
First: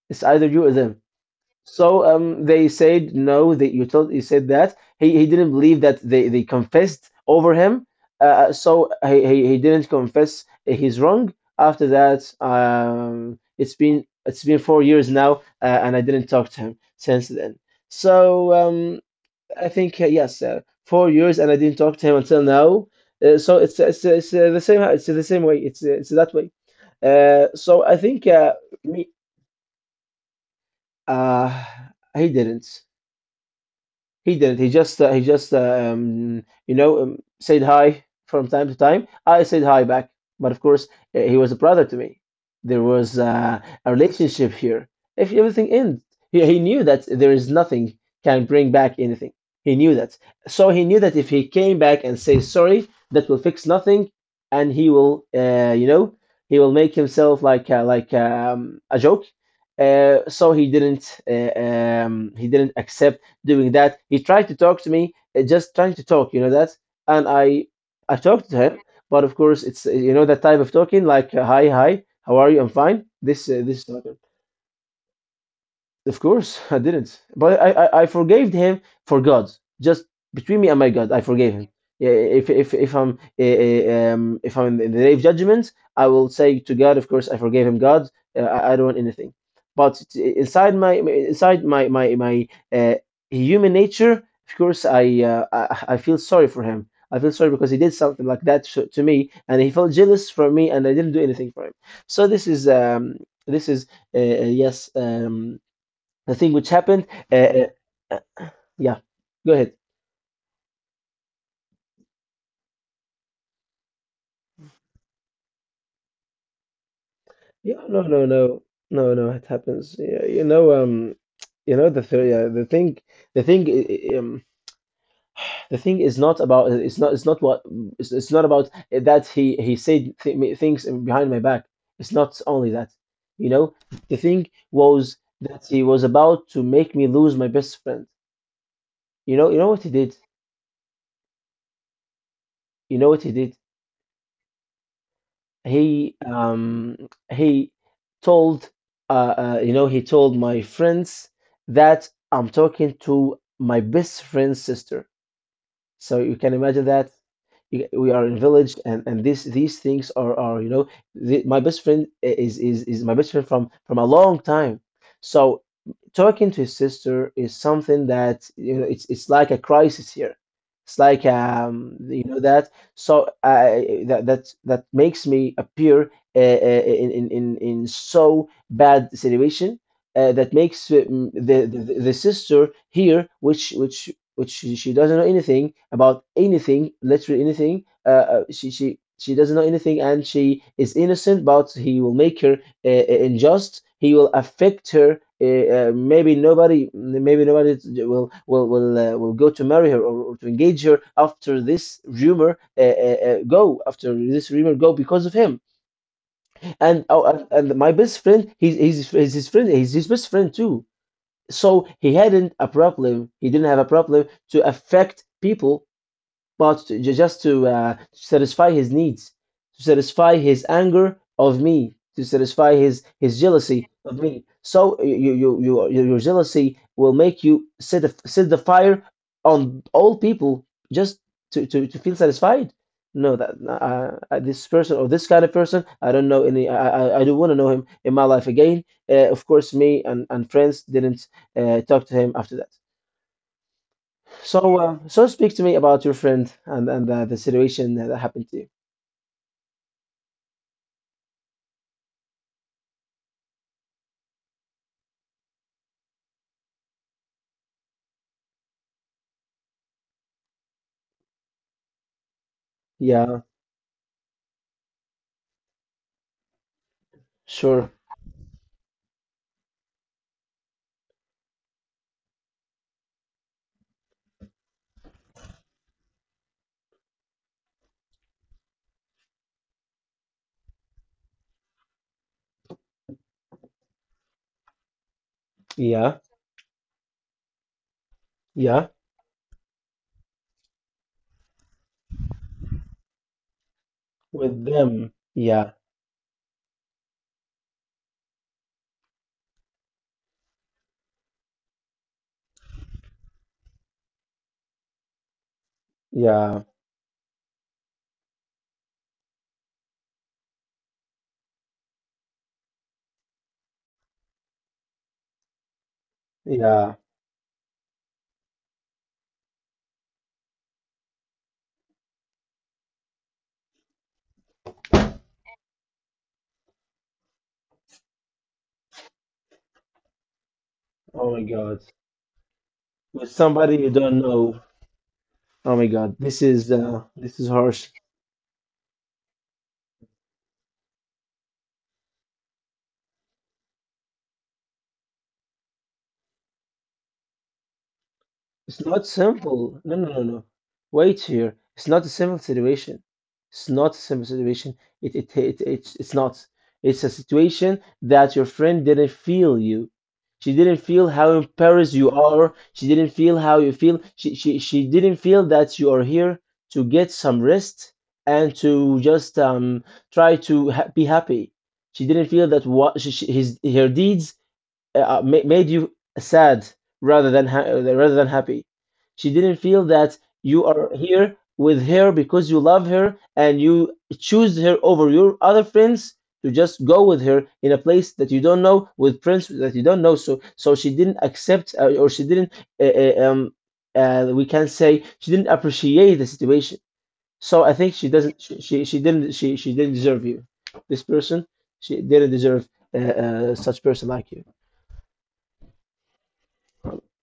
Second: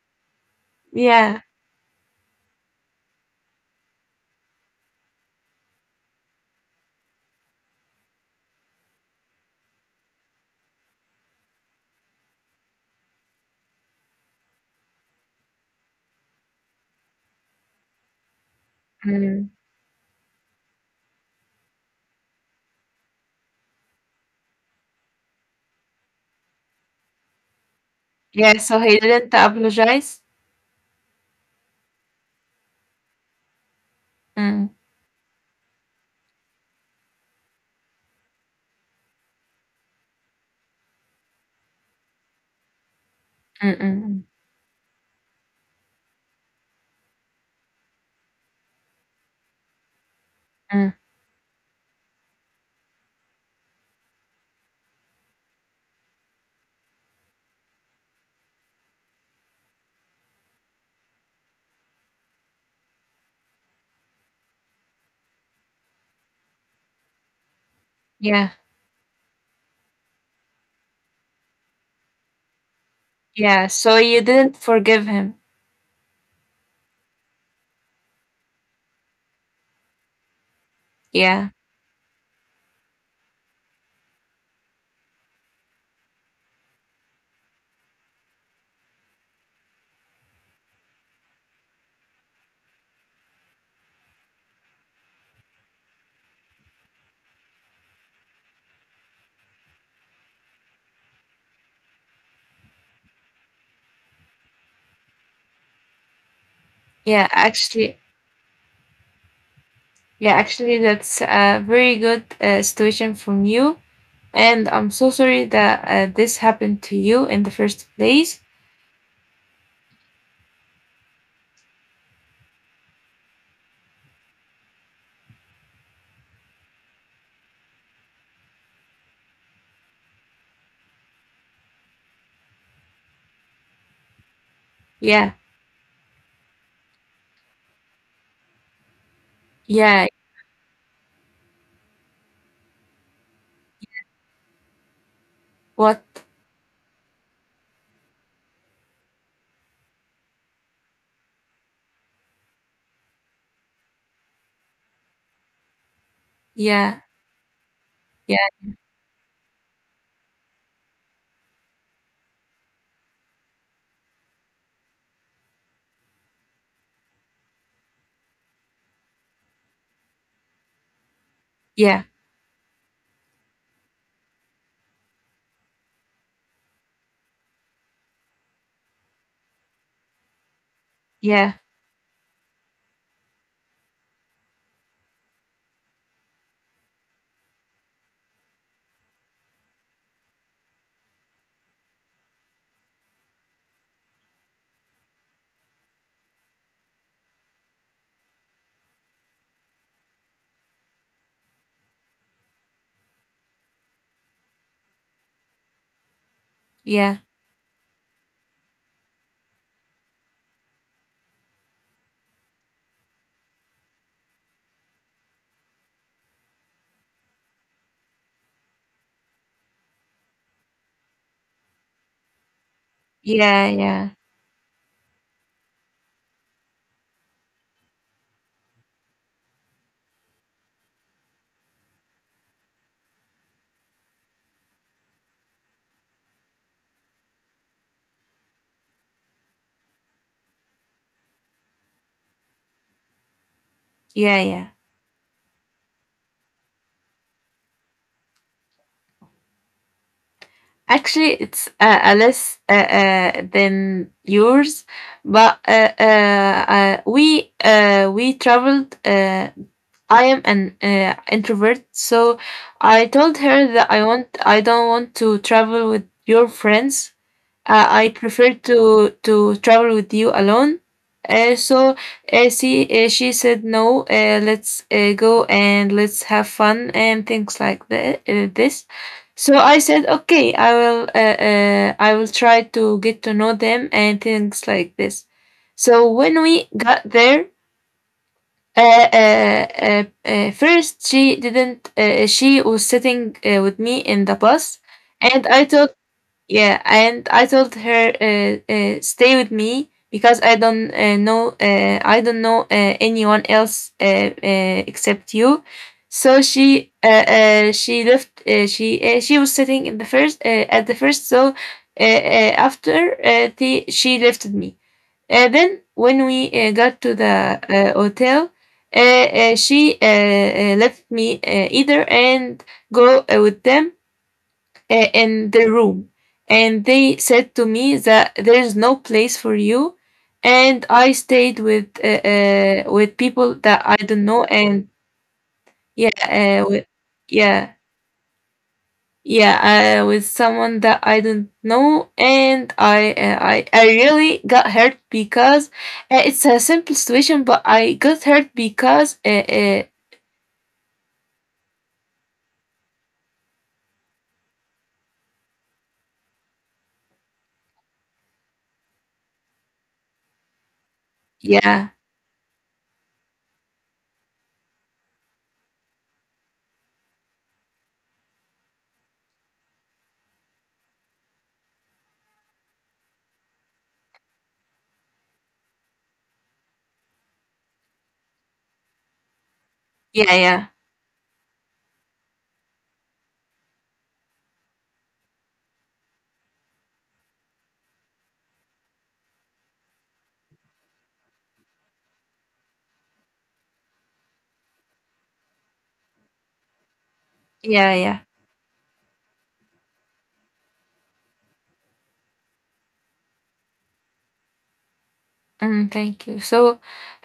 It's either you or them.
yeah.
They said no. You told you said that he didn't believe that they confessed over him. He didn't confess his wrong. After that, it's been 4 years now, and I didn't talk to him since then. So um,
Mm.
I think, yes, 4 years, and I didn't talk to him until now. It's the same it's the same way. It's that way. I think,
Yeah, so he
me
didn't apologize?
uh, he didn't. He didn't. He
Mm,
just, he just, said hi from time to time. I said hi back, but of course, he was a brother to me. There was,
mm,
a
mm, mm,
relationship here. If everything ends, he knew that there is nothing can bring back anything. He knew that, so he
mm.
knew that if he came back and say sorry, that will fix nothing, and he will, he will make himself like, a joke. He didn't, he didn't accept doing that. He tried to talk to me, just trying to talk, you know that. And I talked
Yeah,
to him, but of course it's, you know, that type of talking like, hi hi, how are you? I'm fine.
yeah.
This
So
talk.
you didn't forgive him.
Of course, I didn't. But I forgave him for God. Just between me and my God, I
Yeah,
forgave him. Yeah, if if I'm in the day of judgment, I will say to God, of course, I forgave him. God, I don't want anything. But inside my inside my my my uh, human nature, of course, I feel sorry for him. I feel sorry because he did something like that to me, and he felt jealous for me, and I didn't do anything for him. So this is, yes, the thing which happened.
yeah, actually.
Uh, yeah, go ahead.
Yeah, actually, that's a very good situation from you. And I'm so sorry that this happened to you in the
Yeah,
first
no, no,
place.
no, no, no. It happens. Yeah, you know the th yeah, the thing, i- i- um, the thing is not about. It's not. It's not what. It's not about that he said things behind my back. It's not only that. You know, the thing was
Yeah,
that he was about to make me lose my best friend. You know what he
yeah,
did. You know what he did.
what?
he um he told, you know, he told my friends that I'm talking to my best friend's sister, so you can imagine
Yeah,
that we are in
yeah,
village, and this these things are, you know, the, my best friend is my best friend from a long time. So talking to his sister is something that, you know, it's like a crisis here. It's like, um,
yeah,
you know that so I that makes me appear, in so bad situation, that makes,
yeah,
the sister here, which she doesn't know anything about anything, literally anything. She doesn't know anything, and she is innocent. But he will make her, unjust. He will affect her. Maybe nobody will, will go to marry her or to engage her after this rumor, go after this rumor go because of him. And
yeah,
oh, and my best friend, he's his friend. He's his best friend too, so he didn't have a problem to affect people, but to, just to, satisfy his needs, to satisfy his anger of me, to satisfy his
yeah,
jealousy
yeah,
of me. So you your jealousy will make you set the fire on all people just to feel satisfied. No, that, this person or this kind of person, I don't know any. I don't want to know him in my life again. Of course, me and friends didn't, talk to him after that.
yeah, yeah.
So, so speak to me about your friend and, the situation that happened to you.
Actually, it's a less than yours, but we traveled. I am an introvert, so I told
Yeah,
her that I don't want to travel with your friends.
sure.
I prefer to travel with you alone. So, she said no. Let's go and let's have fun and things like that. This. So I said okay. I will try to get to know them and things like this. So
Yeah,
when we got there,
yeah.
first, she didn't. She was sitting with me in the
With
bus,
them.
and I
Yeah,
told. Yeah, and I told her, stay with me because I don't know. I don't know anyone else except you. So
yeah,
she left. She was sitting in the first, at the first. So, after she left me. Then, when we
yeah.
got to the hotel, she left me either and go with them in the room. And they said to me that there is no place for you. And I
Oh my
stayed
God.
with, with
With
people
somebody
that
you
I
don't
don't know.
know.
And
Oh my God. This
yeah,
is,
with,
this is
yeah.
harsh.
Yeah, with someone that I don't know, and I really got hurt because it's a simple situation, but I got hurt
It's not
because,
simple. No, no, no, no. Wait here. It's not a simple situation. It's not a simple situation. It's not. It's a situation that your friend didn't feel you. She didn't feel how
yeah, yeah,
embarrassed you are. She didn't feel how you feel. She didn't feel that you are here to get some rest and to just, be happy. She didn't feel that what she, his her deeds, made you sad rather than rather than happy. She didn't feel that you
yeah,
are here with her because you love her and you choose her over your other friends to just go with her in a place that you don't know with friends that you don't know. So so she didn't accept, or she didn't, uh, uh, um we can say she didn't appreciate the situation. So I
yeah,
think she
yeah.
doesn't she didn't deserve you. This person she didn't deserve, uh, such person like you.
Mm, thank you. So,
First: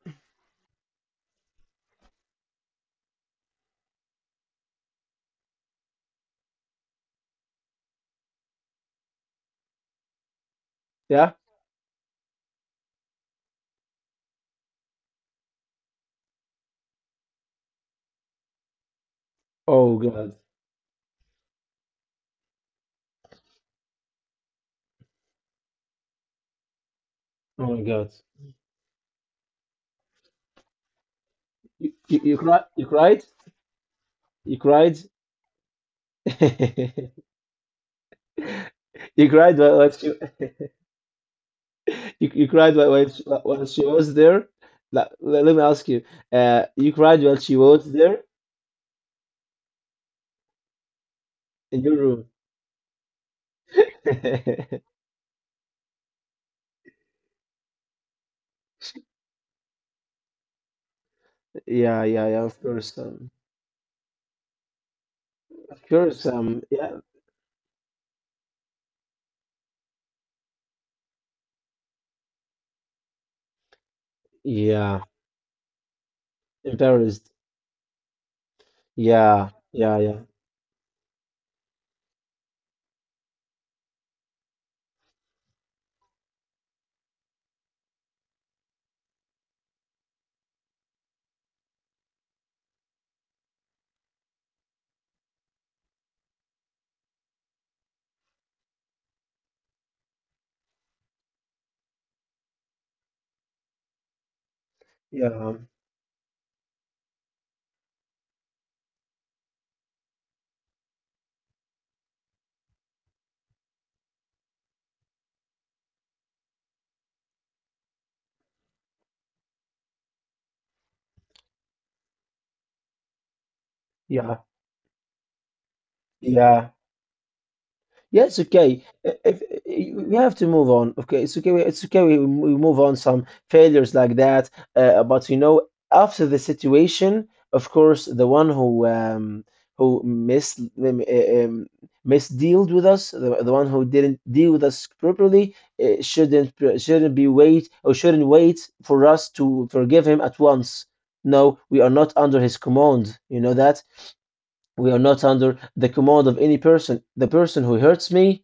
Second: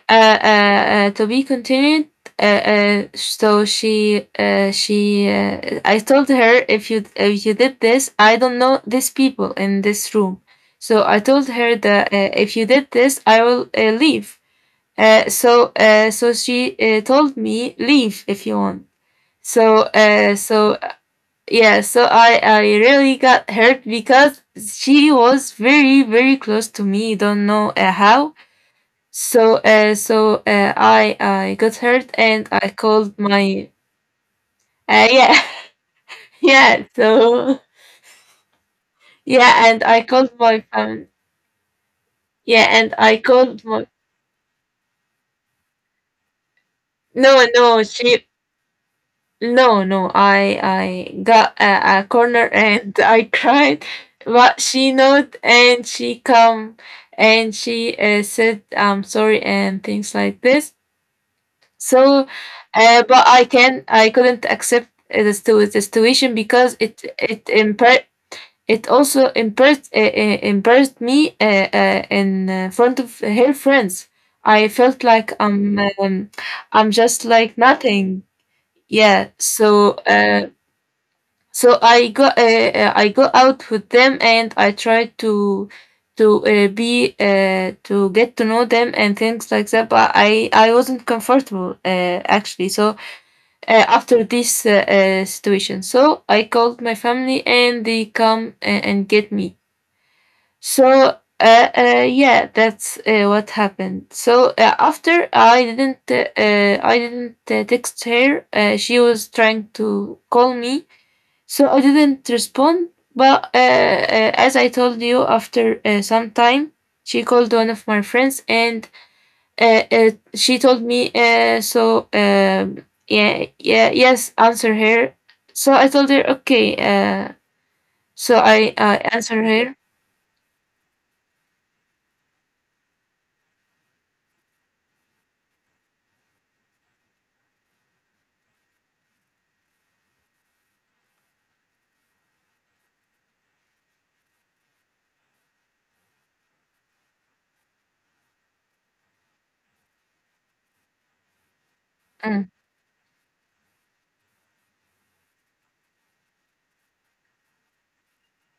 to be continued. So, I told her, if you did this, I don't know these people in this room. So I
Yeah.
told her that, if you did this, I will leave. So, she told me, leave if you want. So
Oh
uh,
God.
so yeah, so I really got hurt because she was very, very close to me. Don't know
Oh my God.
how. So I got hurt
You
and
cried.
I
You
called
cried.
my
You cried.
yeah. Yeah, so
You cried
yeah, and
while
I
she,
called my family.
you
Yeah,
cried while
and I called
while
my,
she was there. Like, let me ask you. You cried while
no,
she
no,
was there
she. No, no, I got
in your
a
room.
corner and I cried, but she nodded and she come and she said, I'm sorry and things like this.
Yeah,
So,
yeah, yeah. Of course.
but I couldn't accept the
Of course.
situation, because
Yeah.
it also embarrassed embarrassed me in front of her friends. I felt
Yeah.
like I'm just
Embarrassed.
like nothing. Yeah,
Yeah.
so.
Yeah. Yeah.
So I go out with them, and I try to be to get to know them and things like that. But I wasn't comfortable, actually. So after this situation, so I called my family, and they come and get me. So. Yeah, that's what happened. So after
Yeah. Um.
I didn't text her. She was trying to call me, so I didn't respond, but as I told you, after some time, she called one of my friends, and she told me, yeah, yeah, yes,
Yeah.
answer her. So I told her, okay.
Yeah. Yeah,
So
it's
I
okay.
I answer
If,
her.
we have to move on. Okay, it's okay. It's okay. We move on some failures like that. But you know, after the situation, of course, the one who who mis um, uh, um, misdealed with us, the one who didn't deal with us properly, uh, shouldn't shouldn't wait for us to forgive him at once. No, we are not
Mm,
under his command. You know that. We are not under the command of any person. The person who hurts me,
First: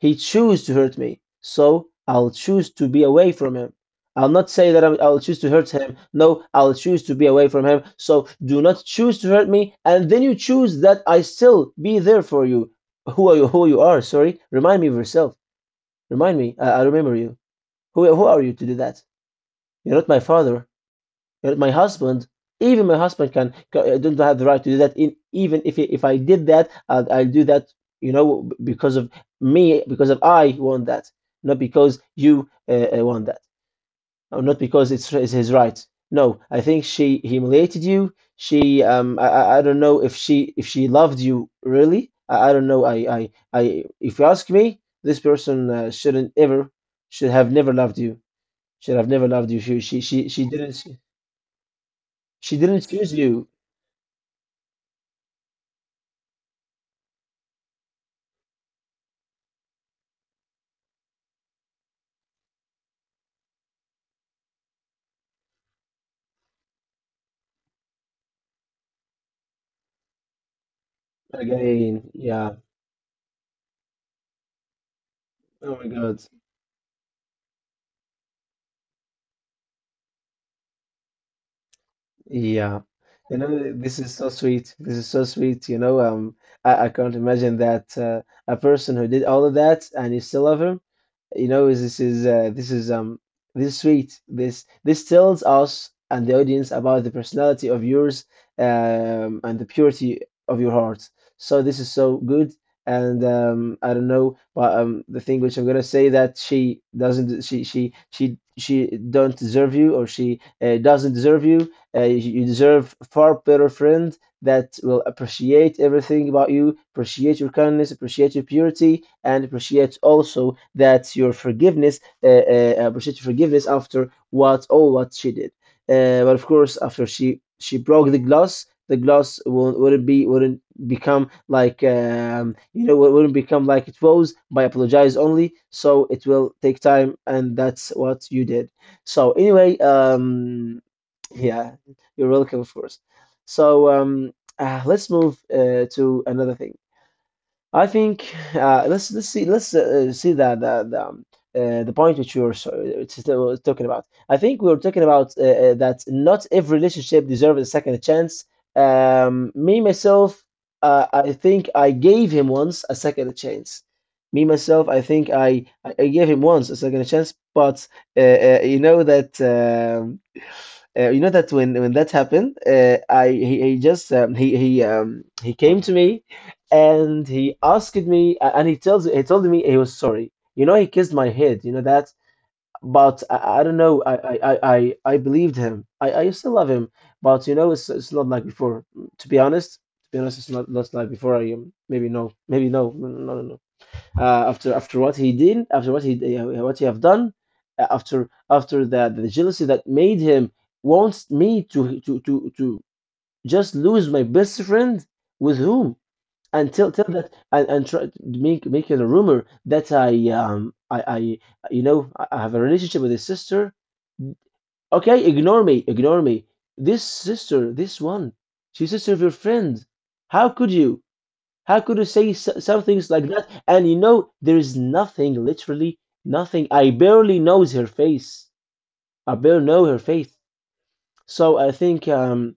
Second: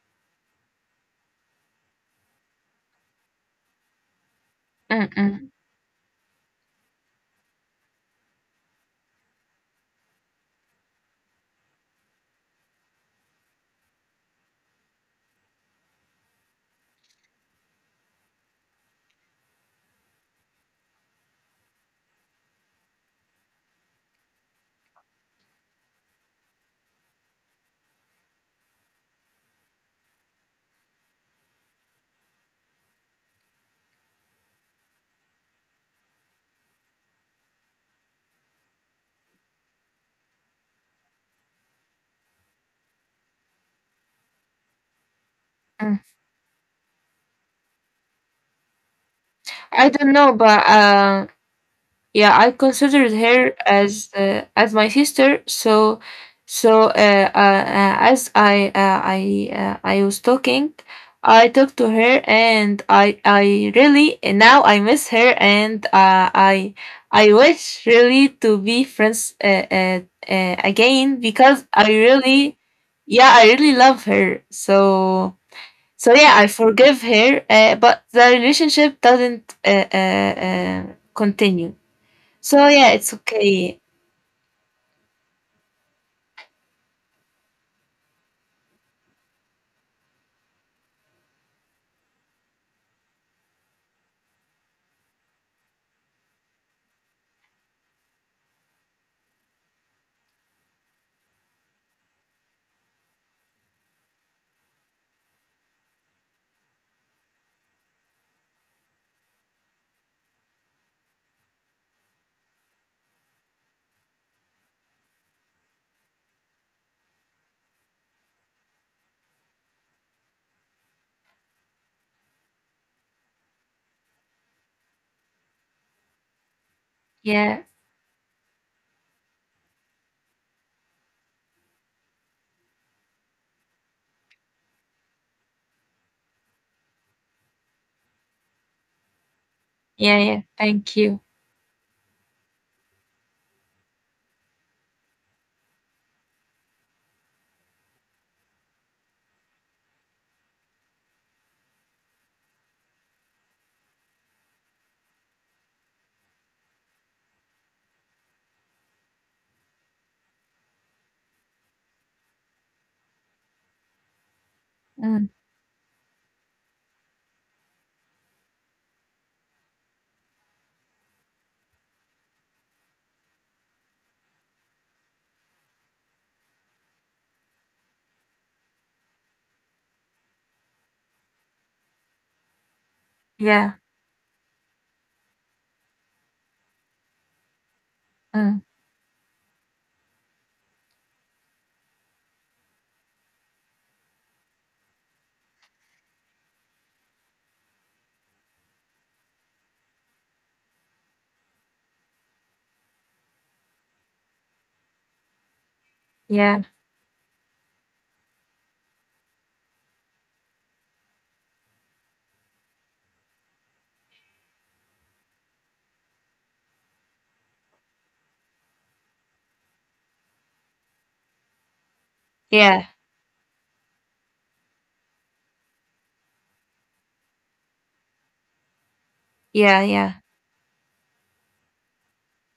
he choose to hurt me. So I'll choose to be away from him. I'll not say that I'm,
mm,
I'll choose
mm,
to hurt him. No, I'll choose to be away from him. So do not choose to hurt me, and then you choose that I still be there for you. Who are you? Who you are? Sorry. Remind me of yourself. Remind me. I remember you. Who are you to do that? You're not my father, my husband. Even my husband don't have the right to do that. Even if I did that, I'll do that, you know, because of me, because of I want that, not because you want that, or not because it's his right. No, I think she humiliated you. I don't know if she loved you really. I don't know. If you ask me, this person
mm.
shouldn't ever, should have never loved you. Should have never loved you.
I don't know,
She
but
didn't.
yeah,
She
I
didn't choose
considered
you
her as my sister. So, as I was talking, I talked to her, and I really, and now I miss her, and I wish really to be friends again, because I
again. Yeah.
really, yeah, I really love her. So.
Oh my God.
So yeah, I forgive her, but the relationship doesn't continue. So
Yeah,
yeah, it's
you know,
okay.
this is so sweet. This is so sweet. I can't imagine that a person who did all of that and you still love him. You know, is this is this is sweet. This tells us and the audience about the personality of yours, um, and the purity of your heart. So this is so good. And I don't know, but the thing which I'm gonna say that she doesn't, she don't deserve you, or she doesn't deserve you. You deserve far better friends that will appreciate everything about you, appreciate your kindness, appreciate your purity, and appreciate also that your forgiveness, appreciate your forgiveness after what all what she did. But of course, after she
Yeah,
she broke the glass won't, wouldn't be, wouldn't become like, you know, it wouldn't become like it was by apologize only. So it will take time, and that's what you did. So anyway,
yeah, yeah. Thank you.
yeah, you're welcome, of course. So um, let's move to another thing. I think let's see that the point which you're so, it's still talking about. I think we were talking about that not every relationship deserves a second chance. Me myself, I think I gave him once a second chance. Me myself, I think
Mm,
I gave him once a second chance, but you know that. You know that when that happened, I, he just, he came to me and he asked me, and he told me he was sorry. You know, he kissed my head. You know that, but I don't
yeah,
know. I believed him. I still love him, but you know, it's not like
mm,
before. To be honest, to be honest, it's not like before. I, maybe no, no, no, after what he did, after what he, have done, after the jealousy that made him wants me to just lose my best friend with whom,
yeah,
and tell that, and, try to make it a rumor that I, you know, I have a relationship with his sister. Okay, ignore me, ignore me. This sister, this one, she's sister of your friend. How could you? How could you say some
yeah,
things like that? And you know, there is nothing, literally nothing. I barely knows her face. I barely
yeah,
know her
yeah,
face. So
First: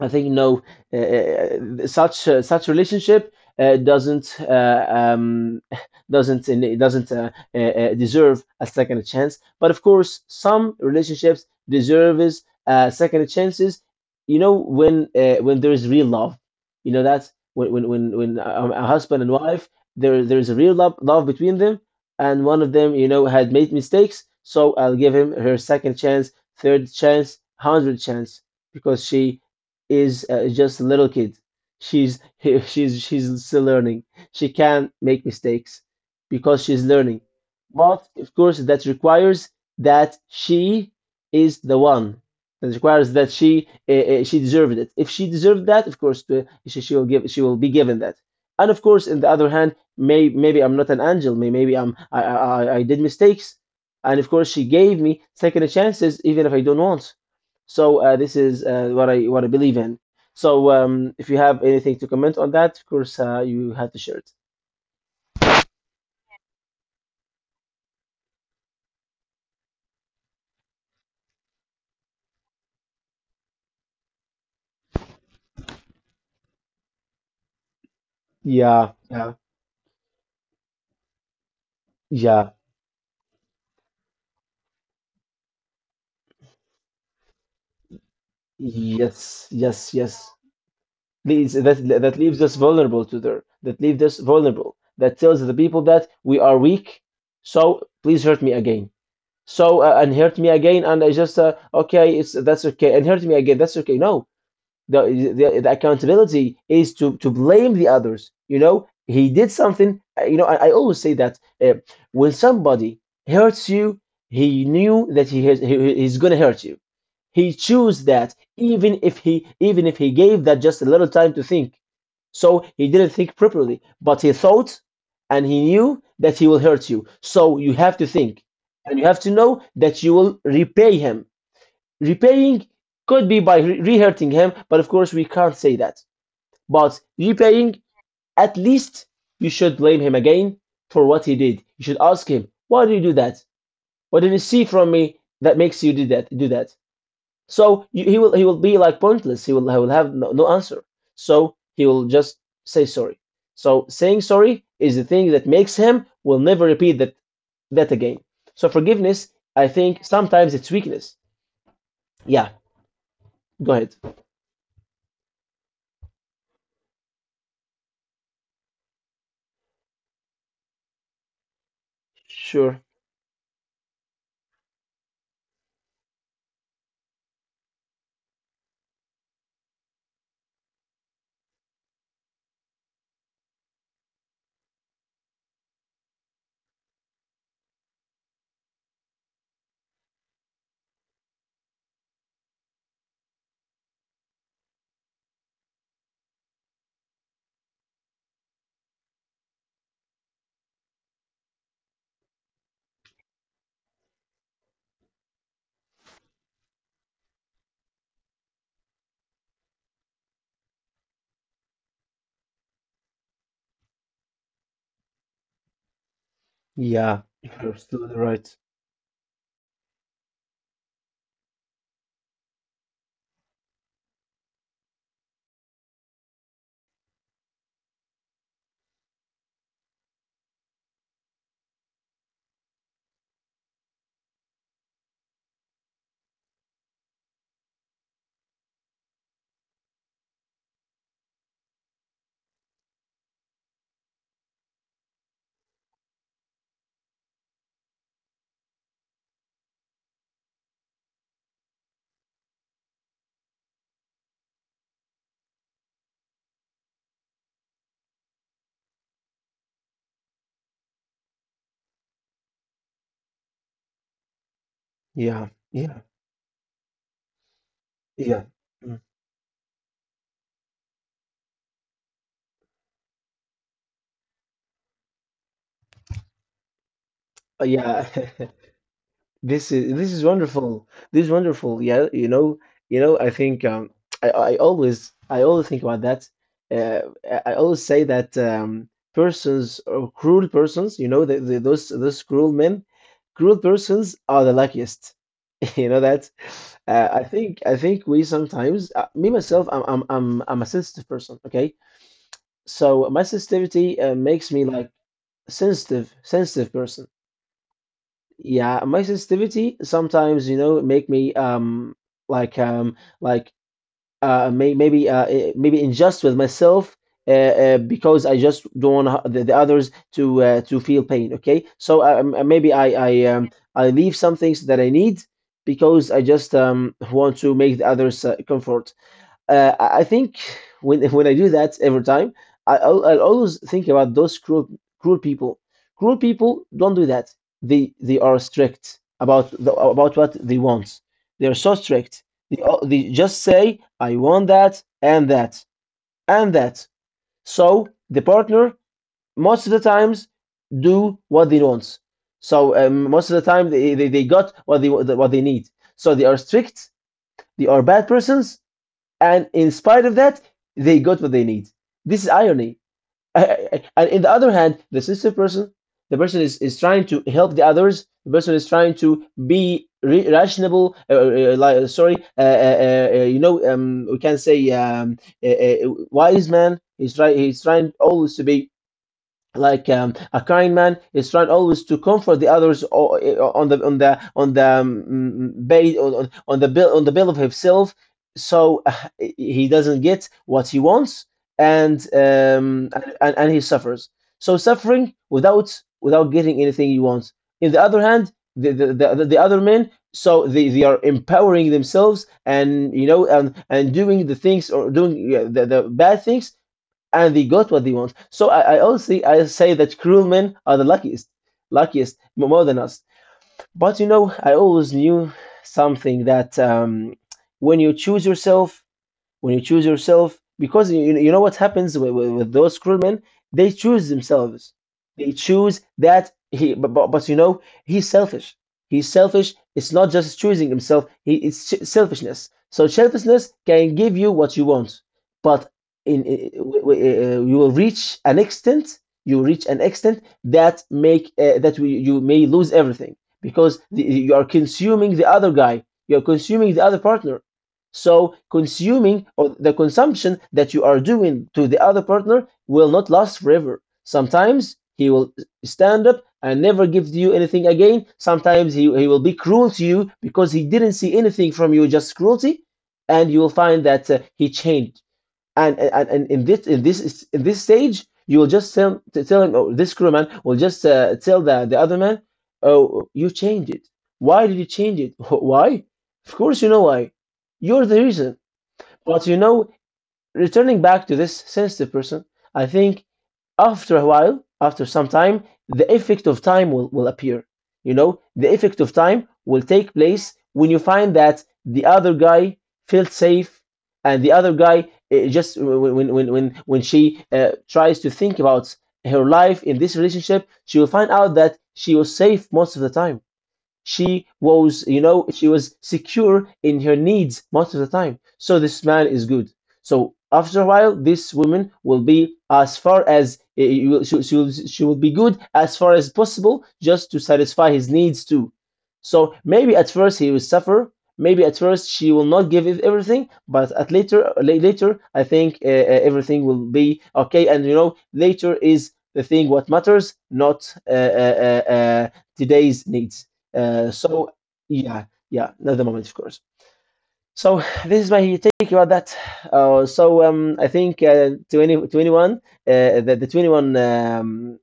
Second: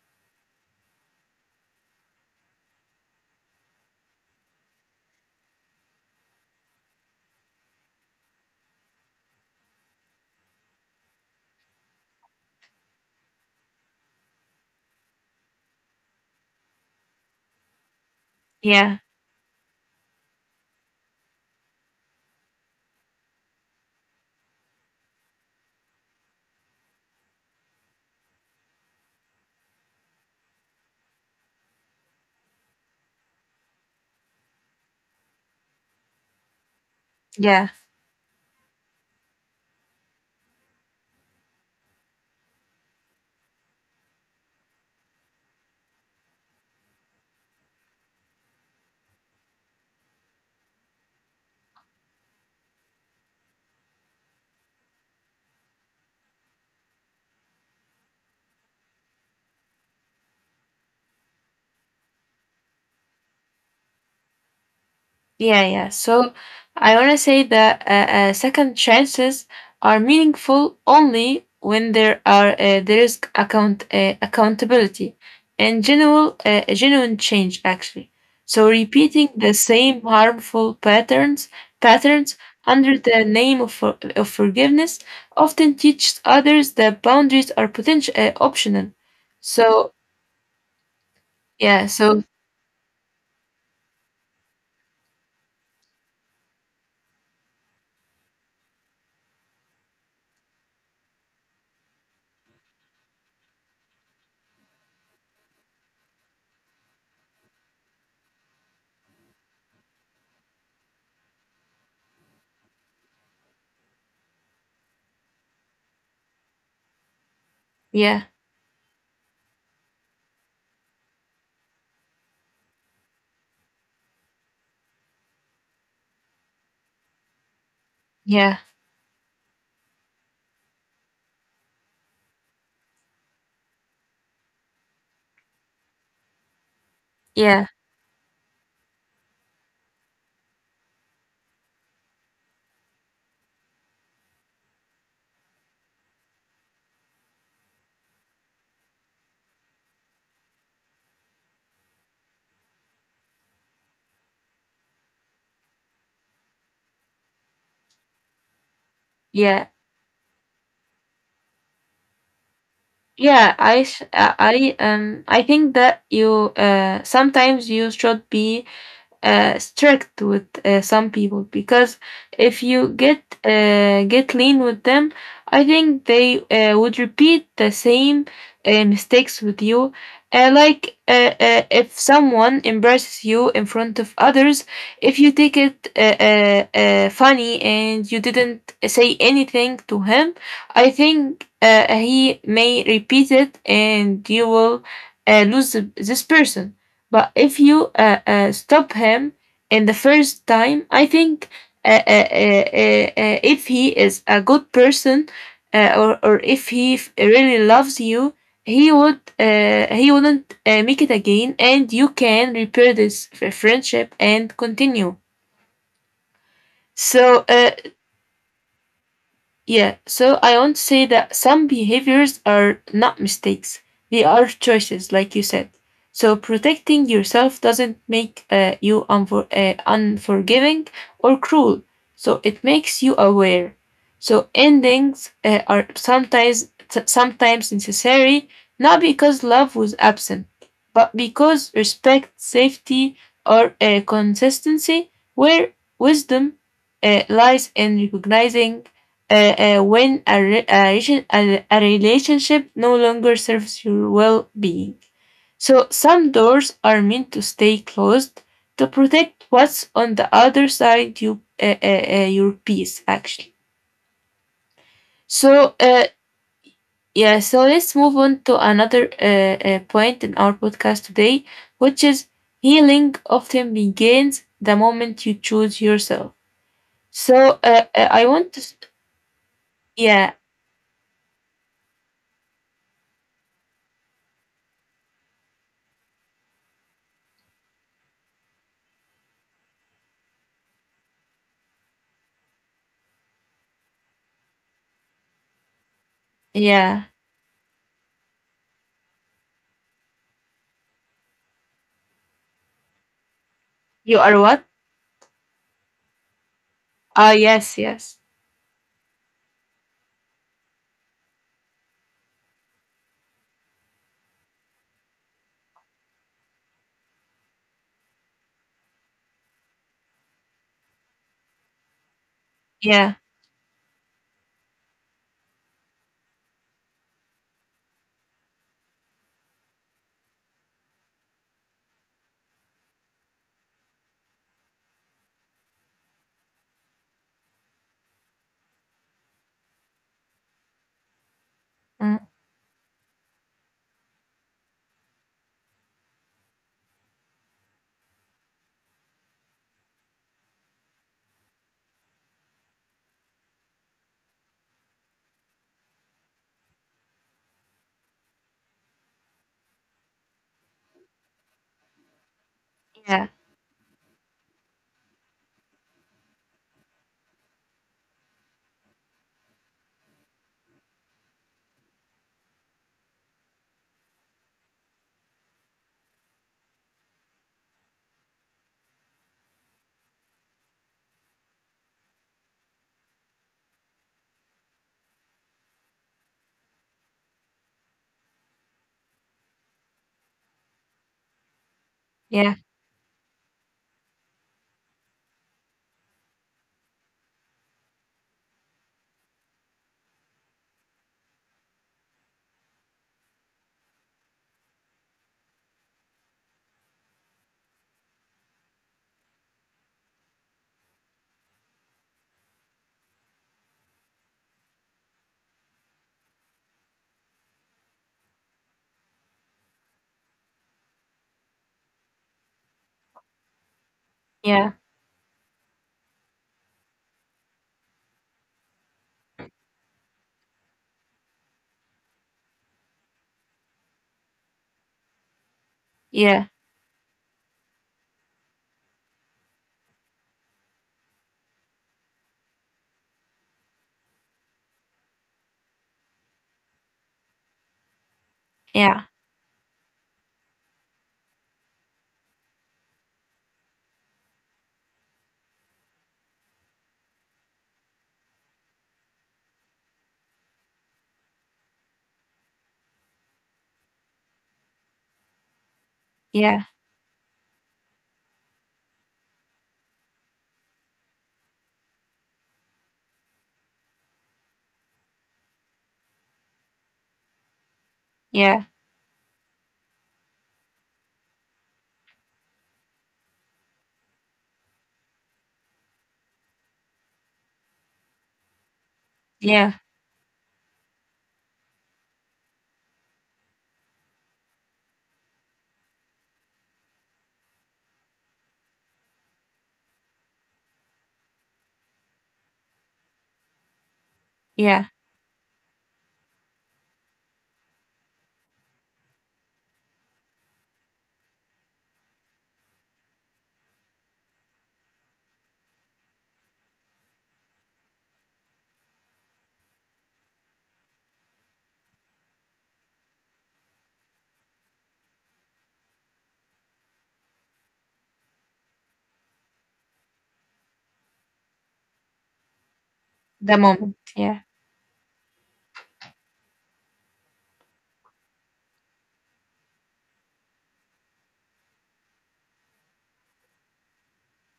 I think no, such such relationship doesn't, doesn't deserve a second chance. But of course, some relationships deserves second chances. You know when there is real love. You know that's when when a
yeah,
husband and wife, there is a real love between them, and one of them, you know, had made mistakes. So I'll give him her second chance, third chance, hundred chance, because she is just a little kid. She's she's still learning. She can make mistakes because she's learning.
yeah.
But of course, that requires that she is the one. That requires that she, she deserved it. If she deserved that, of course, she will be given that. And of course, on the other hand, maybe I'm not an angel. Maybe I'm I did mistakes. And of course, she gave me second chances, even if I don't want. So this is what I believe in. So if you have anything to comment on that, of course, you have to share it.
Yeah, yeah. So I want to say that second chances are meaningful only when there is accountability and general genuine change, actually. So
Yeah, yeah,
repeating the same harmful patterns
yeah.
under the name of forgiveness often teaches others that boundaries are potential optional. So
Yes. Please, that
yeah,
that
so
leaves us vulnerable to their that leaves us vulnerable. That tells the people that we are weak. So please hurt me again. So and hurt me again, and I just, okay, it's that's okay, and hurt me again, that's okay. No, the accountability is to blame the others. You know, he did something, you know, I always say that when somebody hurts you, he knew that he's gonna hurt you. He chose
yeah,
that, even if he, gave that just a little time to think. So he didn't think properly, but he thought, and he knew that he will hurt you. So you have to think,
yeah,
and you have to know that you will repay him. Repaying could be by re-hurting him, but of course we can't say that. But
yeah,
repaying, at least you should blame him again for what he did. You should ask him, why did you do that? What did you see from me that makes you do that? Do that. So he will, be like pointless. He will, have no, no answer. So he will just say sorry. So saying sorry is the thing that makes him will never repeat that again. So forgiveness, I
yeah.
think sometimes it's weakness. Yeah,
Yeah,
go
I
ahead.
sh- I think that you sometimes you should be strict with some people, because if
Sure.
you get lean with them, I think they would repeat the same mistakes with you. Like, if someone embarrasses you in front of others, if you take it funny and you didn't say anything to him, I think he may repeat it, and you will lose this person. But if you stop him in the first time, I think if he is a good person, or if he really loves you, he would he wouldn't make it again, and you can repair this friendship and continue.
Yeah,
So
you're absolutely right.
yeah, so I want to say that some behaviors are not mistakes. They are choices, like you said. So protecting yourself doesn't make you unforgiving or cruel. So it makes you aware. So endings are sometimes sometimes necessary, not because love was absent, but because respect, safety, or consistency, where wisdom lies in recognizing when a, re- a, relation- a relationship no longer serves your well being. So some doors are meant to stay closed to protect what's on the other side, you, your peace, actually.
Yeah,
So,
yeah,
yeah, so let's move
yeah,
on to
Mm.
another point in our podcast today, which is, healing often begins the moment you choose yourself. So,
Yeah.
I want to,
This is, this is
yeah,
wonderful. This is wonderful. Yeah, you know, you know. I think I always, I always think about that. Uh, I always say that persons or cruel persons, you know, the, those cruel men, cruel persons are the luckiest. You know that.
yeah,
I think we sometimes, me myself, I'm a sensitive person. Okay. So my sensitivity
you are
makes me
what?
like sensitive, sensitive person.
Oh, yes, yes.
Yeah, my sensitivity sometimes, you know, make me, like, like, maybe, maybe unjust with myself, uh, because I just don't want the others to feel pain. Okay, so, maybe
Yeah.
I leave some things that I need because I just, want to make the others comfort. I think when when I do that every time, I'll always think about those cruel, cruel people. Cruel people don't do that. They are strict about about what they want. They are so strict.
Mm,
They just say, "I want that, and that, and that." So the partner most of the times do what they want. So, most of the time they got what they need. So they are strict. They are bad persons, and in spite of that, they got what they need. This is irony.
yeah.
And in the other hand, the sensitive person, the person is trying to help the others. The person is trying to be rational. Sorry, you know, we can say, wise man. He's trying. He's trying always to be like, a kind man is trying always to comfort the others on the, base on the bill, of himself. So he doesn't get what he wants, and,
Yeah.
and he suffers. So suffering without, getting anything he wants. In the other hand, the other men, so they are empowering themselves, and you know, and doing the things, or doing, yeah, the bad things, and they got what they want. So I always, I say that cruel men are the luckiest, luckiest, more than us. But you know, I always knew something that when you choose yourself, when you choose yourself because you know what happens with those crewmen, they choose
Yeah.
themselves, they choose that he, but you know he's selfish. He's selfish, it's not just choosing himself, it's selfishness. So selfishness can give you what you want, but
Yeah.
you will reach an extent. You reach an extent that make you may lose everything, because you are consuming the other guy, you are consuming the other partner. So
Yeah.
consuming, or the consumption that you are doing to the other partner, will not last forever. Sometimes he will stand up and never give you anything again. Sometimes he will be cruel to you because he didn't see anything from you, just cruelty. And you will find that he changed. And in
Yeah.
this stage, you will just tell him, oh, this crew man will just tell the other man, oh, you changed it. Why did you change it? Why? Of course you know why. You're the reason.
Yeah.
But you know, returning back to this sensitive person, I think after a while, after some time, the effect of time will appear. You know, the effect of time will
Yeah.
take place when you find that the other guy felt safe, and the other guy, just when, she tries to think about her life in this relationship, she will find out that she was safe most of the time. she was
Yeah.
you know she was secure in her needs most of the time, so this man is good. So after a while, this woman will be as far as she will be good as far as possible, just to satisfy his needs too. So maybe at first he will suffer, maybe at first she will not give everything, but at later later I think everything will be okay. And you know, later is the thing what matters, not today's needs.
The
uh,
moment.
so
Yeah.
yeah, yeah, not the moment, of course. So this is my take about that. I think 20, 21, the 21,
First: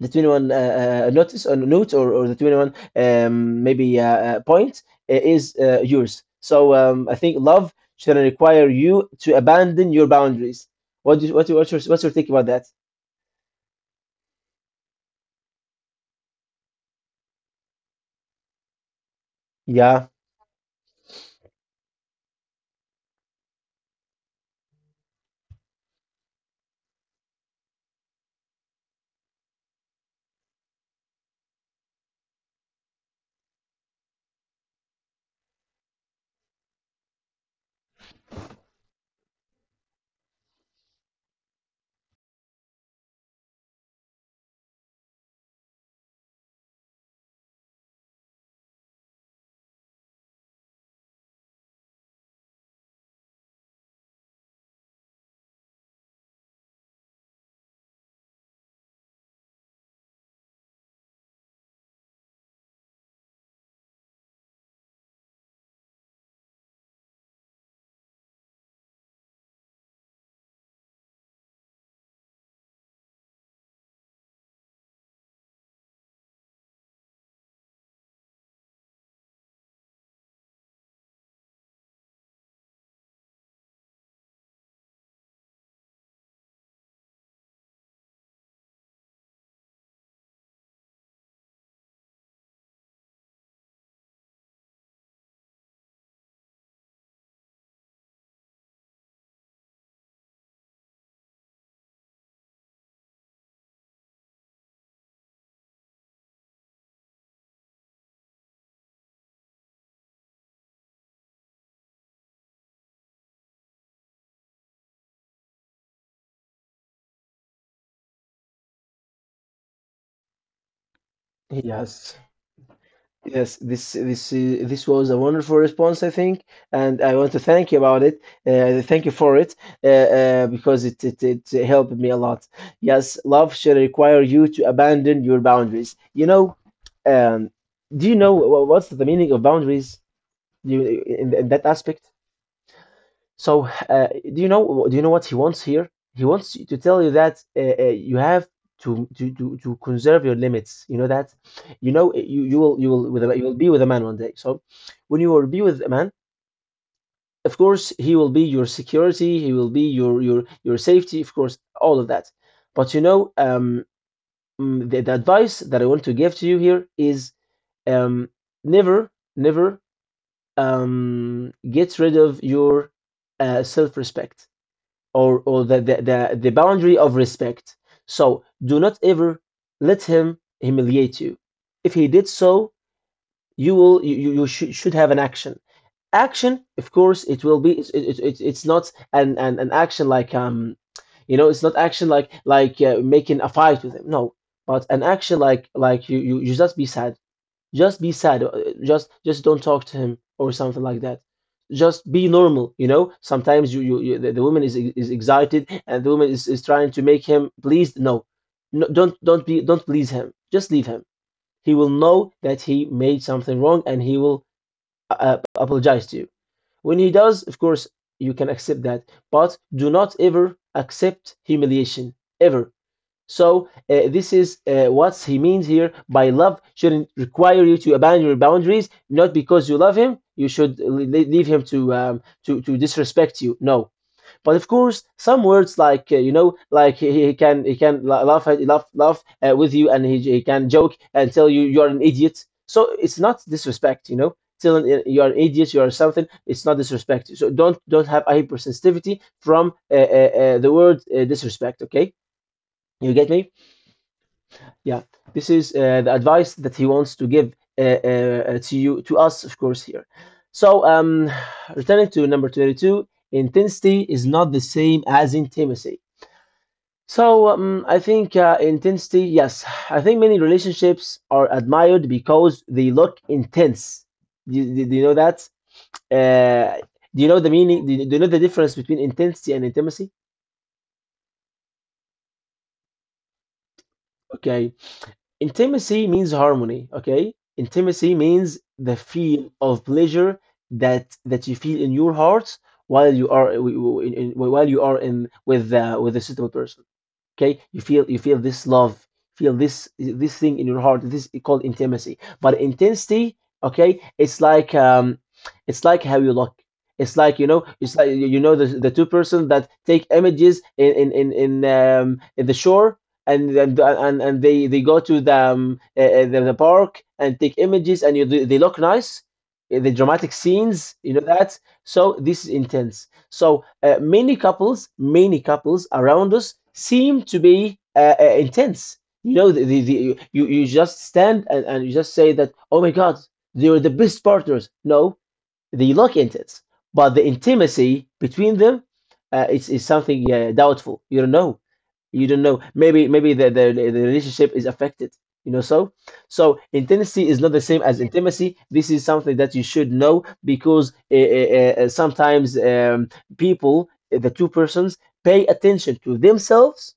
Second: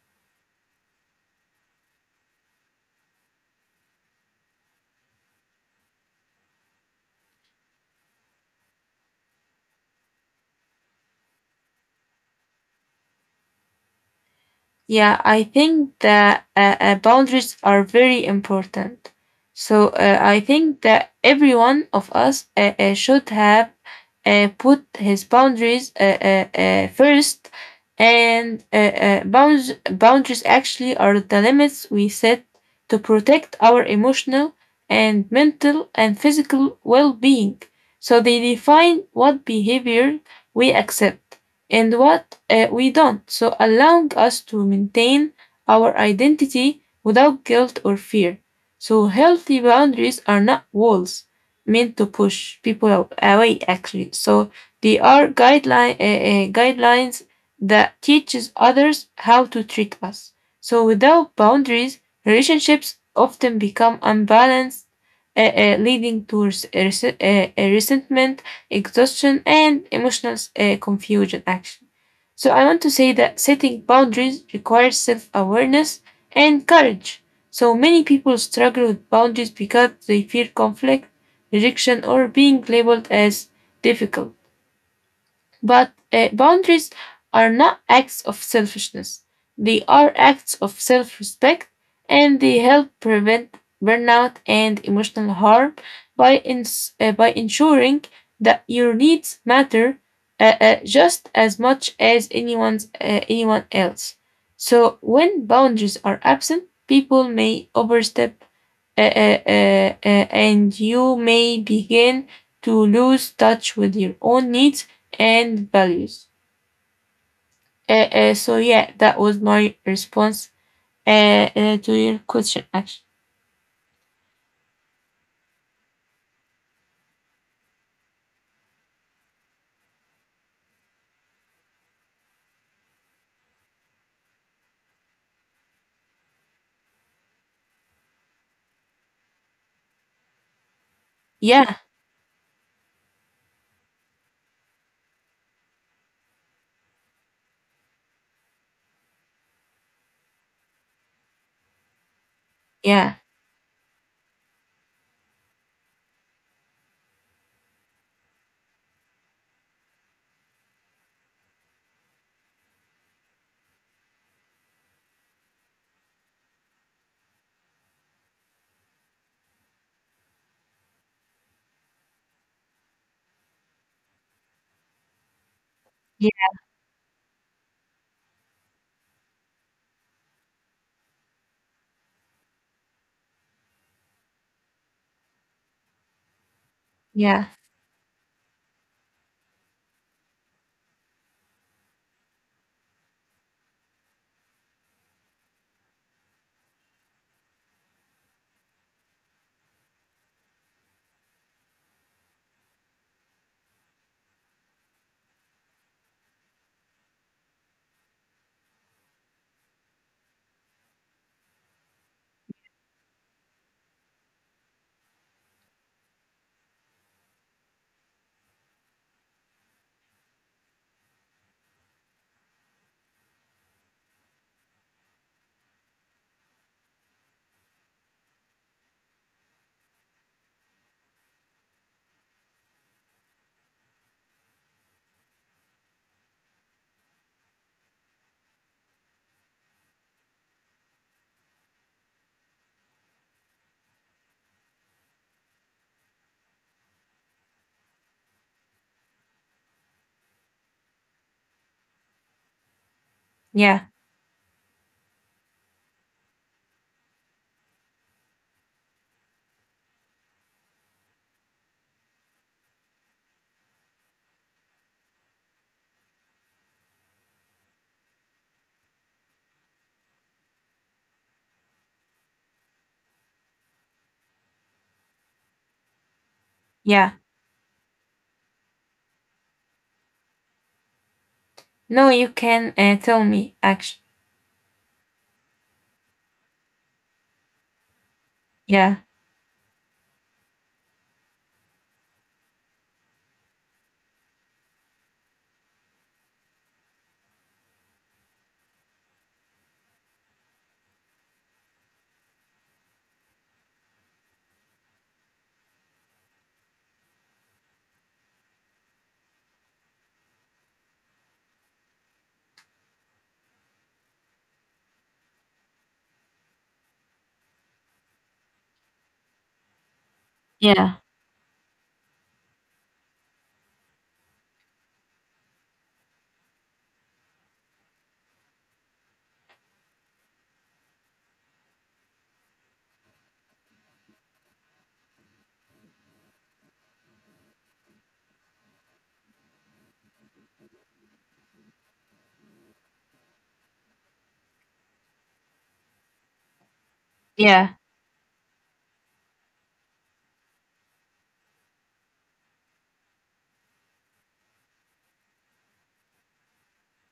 the 21 notice or note or the 21, maybe point is yours. So, I think love shouldn't require you to abandon your boundaries. What do you, what, what's your take about that?
Yeah, I think that boundaries are very important. So
Yeah.
I think that everyone of us should have put his boundaries first. And boundaries actually are the limits we set to protect our emotional and mental and physical well being. So they define what behavior we accept and what we don't, so allowing us to maintain our identity without guilt or fear. So healthy boundaries are not walls meant to push people away, actually. So they are guidelines that teaches others how to treat us. So, without boundaries, relationships often become unbalanced, leading to resentment, exhaustion, and emotional confusion. Actually, so I want to say that setting boundaries requires self awareness and courage. So many people struggle with boundaries because they fear conflict, rejection, or being labeled as difficult. But boundaries are not acts of selfishness, they are acts of self respect, and they help prevent burnout and emotional harm by, by ensuring that your needs matter just as much as anyone else. So when boundaries are absent, people may overstep, and you may begin to lose touch with your own needs and values. So yeah, that was my response to your
Yes.
question. Actually,
Yes, this was a wonderful response, I think, and I want to thank you about it. Thank you for it, because it helped me a lot. Yes, love should require you to abandon your boundaries. You know, um, do you know what's the meaning of boundaries? Do you, in
yeah,
that aspect? So, do you know what he wants here? He wants to tell you that you have to conserve your limits. You know that.
yeah,
You will be with a man one day. So, when you will be with a man, of course he will be your security, he will be your safety, of course, all of that. But you know, the advice that I want to give to you here is, um, never, never, get rid of your self-respect, or or the the
yeah,
the, the boundary of respect. So do not ever let him humiliate you. If he did so, you will you you, you should have an action. Action, of course,
yeah,
it will be. It's not an action like it's not action like making a fight with him. No, but an action like you just be sad. Just be sad. Just don't talk to him or something like that. Just be normal. Sometimes the woman is excited, and the woman is trying to make him pleased. No. No, don't please him. Just leave him. He will know that he made something wrong, and he will apologize to you. When he does, of course, you can accept that. But do not ever accept humiliation, ever. So, this is what he means here by love shouldn't require you to abandon your boundaries, not because you love him. You should leave him to to disrespect you. No, but of course, some words like, like he can he can laugh laugh laugh with you, and he can joke and tell you, you're an idiot. So it's not disrespect. Telling, you're an idiot, you're something, it's not disrespect. So don't have a hypersensitivity from the word disrespect. Okay, you get me?
yeah,
Yeah, this is the advice that he wants to give to you, to us, of course, here. So, returning to number 22, intensity is not the same as intimacy. So, I think intensity, yes, I think many relationships are admired because they look intense. Do you know that? Uh,
yeah.
do you know the meaning? Do you know the difference between intensity and intimacy?
No, you can tell me. Actually,
Okay. Intimacy means harmony, okay? Intimacy means
yeah,
the feel of pleasure that you feel in your heart, while you are while you are in with a suitable person. Okay, you feel this love, feel this thing in your heart. This is called intimacy. But intensity, okay, it's like, it's like how you look. It's like, you know, it's like, you know the two person that take images in the shore, and they go to the park and take images, and you they look nice, the dramatic
yeah,
scenes, you know that. So this is intense. So many couples around us seem to be intense. You know, the you you just stand, and you just say that, oh my God, they were the best partners. No, they look into it, but the intimacy between them is something doubtful. You don't know. You don't know. Maybe, maybe the relationship is affected. You know, so intimacy is not
yeah,
the same as intimacy. This is something that you should know, because sometimes, people, the two persons, pay attention to themselves,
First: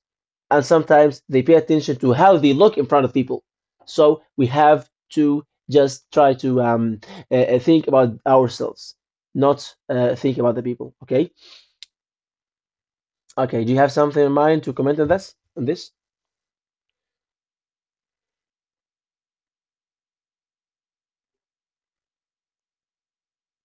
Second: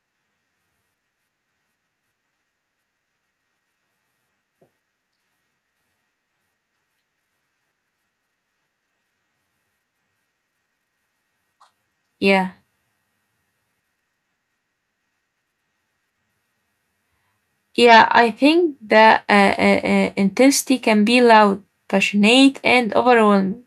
and sometimes they pay attention to how they look in front of people. So we have to just try to think about ourselves, not think about the people. Okay.
yeah.
Okay. Do you have something in mind to comment on this? On this?
Yeah, I think that intensity can be loud, passionate, and overwhelming,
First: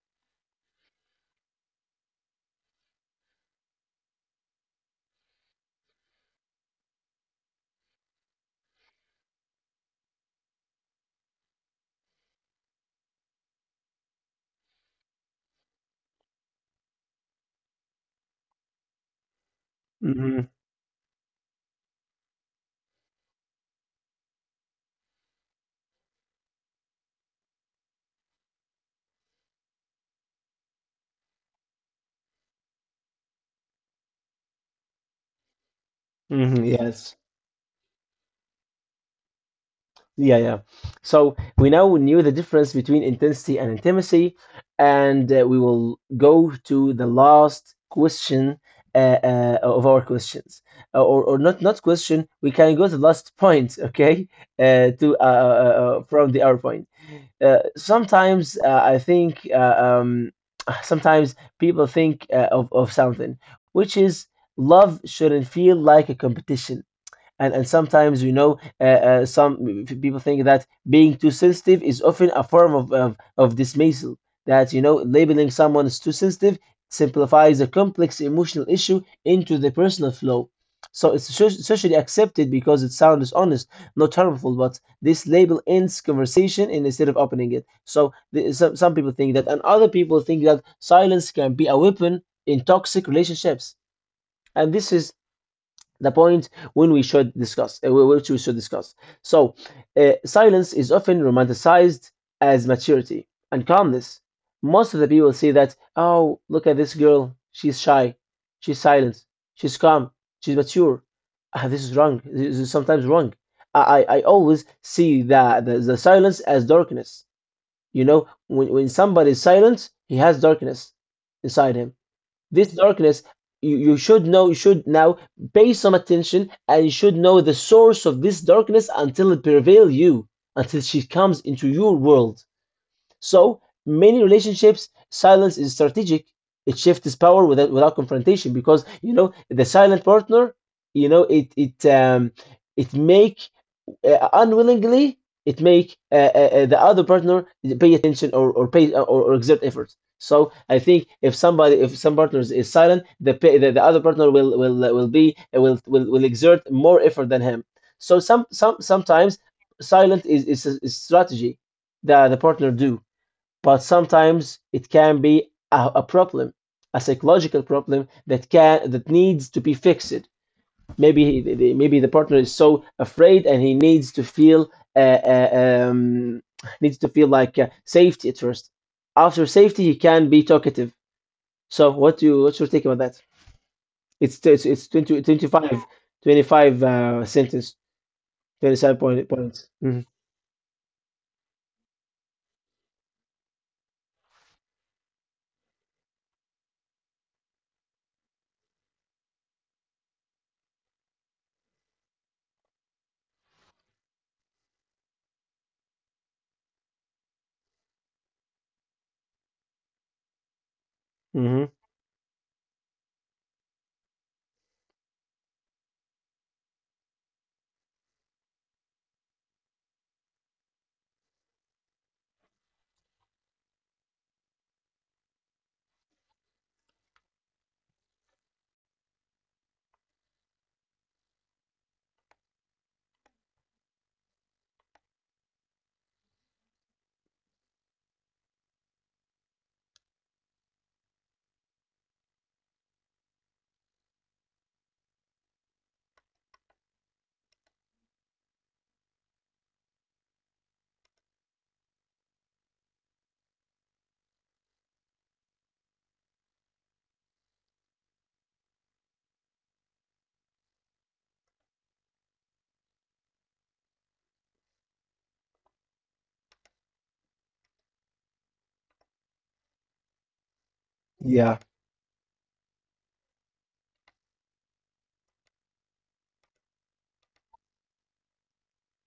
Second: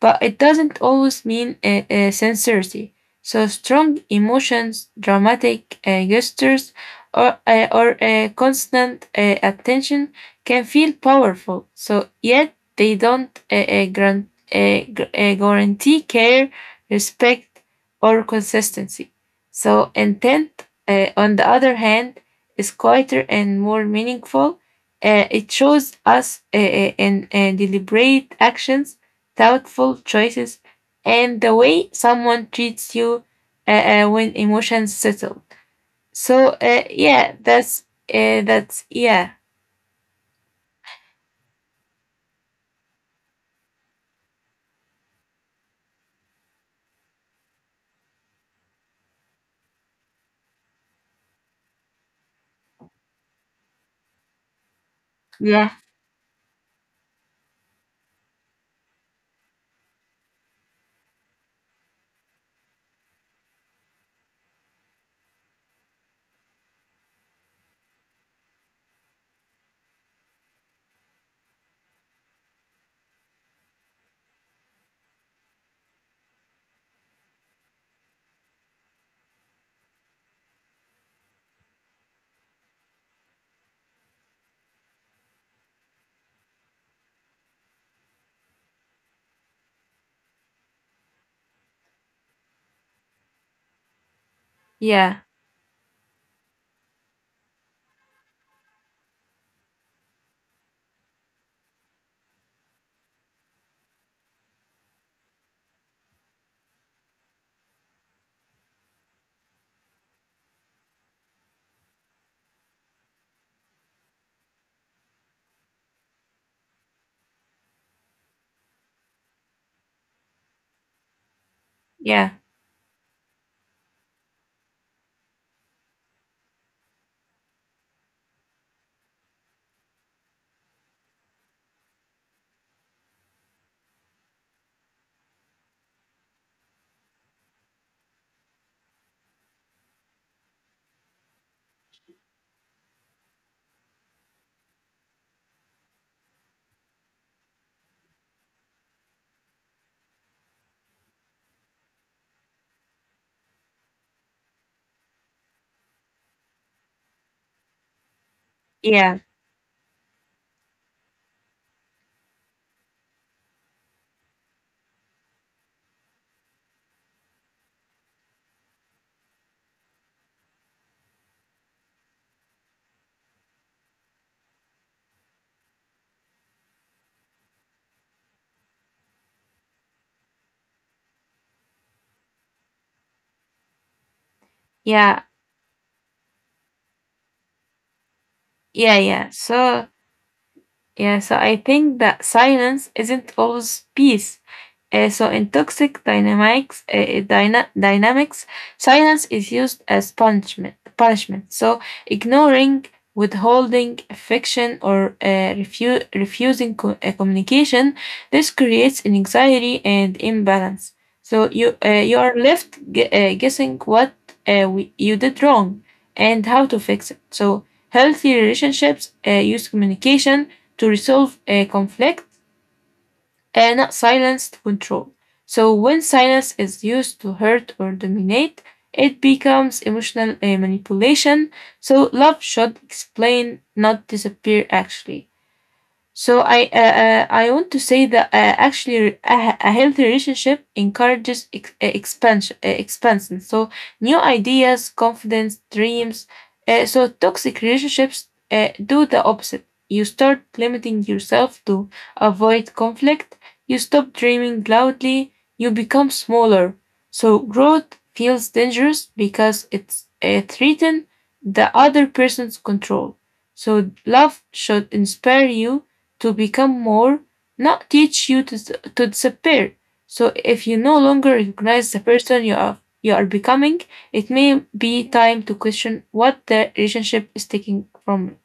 but it doesn't always mean sincerity. So strong emotions, dramatic gestures, or constant attention can feel powerful. So yet they don't guarantee care, respect, or consistency. So
hmm
intent, on the other hand, is quieter and more meaningful. It shows us and deliberate actions, thoughtful choices, and the way someone treats you when emotions settle. So
Yes.
yeah, that's yeah,
Yeah, yeah. So we now knew the difference between intensity and intimacy, and we will go to the last question, of our questions. Or not question. We can go to the last point, okay? To
yeah,
from the hour point. Sometimes, I think, sometimes people think of something, which is, love shouldn't feel like a competition. And sometimes, you know, some people think that being too sensitive is often a form of dismissal. That, you know, labeling someone as too sensitive simplifies a complex emotional issue into the personal flow. So it's socially accepted because it sounds honest, not harmful. But this label ends conversation, and instead of opening it. So the, some people think that, and other people think that silence can be a weapon in toxic relationships. And this is
yeah,
the point when we should discuss, which we should discuss. So silence is often romanticized as maturity and calmness. Most of the people say that, oh, look at this girl, she's shy, she's silent, she's calm, she's mature. Ah, this is wrong, this is sometimes wrong. I i, I always see the silence as darkness. You know, when somebody is silent, he has darkness inside him.
yeah,
This darkness, you should know, you should now pay some attention, and you should know the source of this darkness until it prevails you, until she comes into your world. So, many relationships, silence is strategic. It shifts power without confrontation, because, you know, the silent partner, you know, it make, unwillingly, it make the other partner pay attention, or pay, or exert effort. So I think if somebody if some partners is silent, the other partner will exert more effort than him. So some some
yeah,
sometimes silent is a is strategy that the partner do. But sometimes it can be a problem, a psychological problem that needs to be fixed. Maybe he, maybe the partner is so afraid, and he uh, uh, um, needs to feel like safety at first. After safety, he can be talkative. So what's your take about that? It's
yeah,
twenty twenty five twenty five 25, 25 sentence,
yeah,
27
yeah.
point, points.
So. Yeah, so I think that silence isn't always peace. So in toxic dynamics, dynamics, silence is used as punishment. Punishment. So ignoring, withholding affection, or refusing communication, this creates an anxiety and imbalance. So
Hmm
you you are left guessing what you did wrong and how to fix it. So healthy relationships use communication to resolve a conflict and not silence to control. So when silence is used to hurt or dominate, it becomes emotional manipulation. So love should explain, not disappear. Actually. So I want to say that, actually, a healthy relationship encourages expansion, expansion. So new ideas, confidence, dreams. So toxic relationships do the opposite. You start limiting yourself to avoid conflict. You stop dreaming loudly. You become smaller. So growth feels dangerous because it's threaten the other person's control. So love should inspire you to become more, not teach you to disappear. So if you no longer
Yeah.
recognize the person you are becoming, it may be time to question what the relationship is taking from you.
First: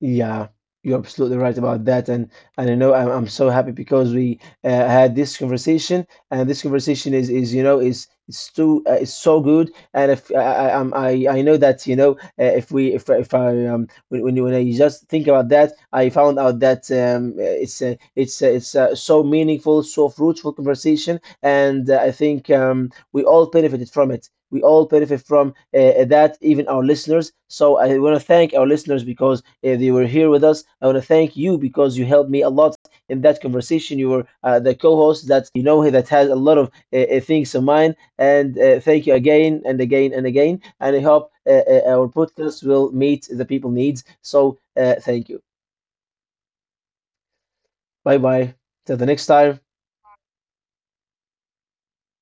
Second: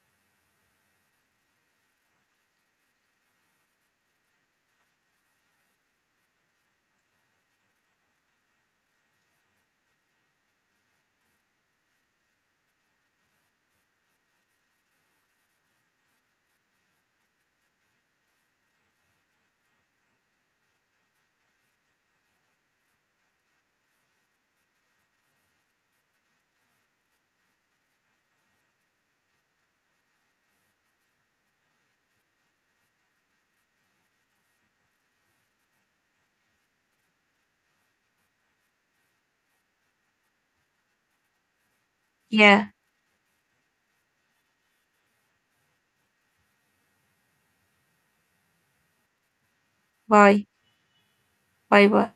Yeah, you're absolutely right about that, and I know, I'm so happy because we had this conversation, and this conversation is you know is it's too it's so good, and if I know that if we if I when I just think about that, I found out that it's a so meaningful, so fruitful conversation, and I think, we all benefited from it. We all benefit from, that, even our listeners. So I want to thank our listeners because they were here with us. I want to thank you because you helped me a lot in that conversation. You were the co-host that you know that has a lot of things in mind. And thank you again and again and again. And I hope our podcast
Yeah,
will meet the people needs. So thank you. Bye bye. Till the next time.
bye. Bye bye.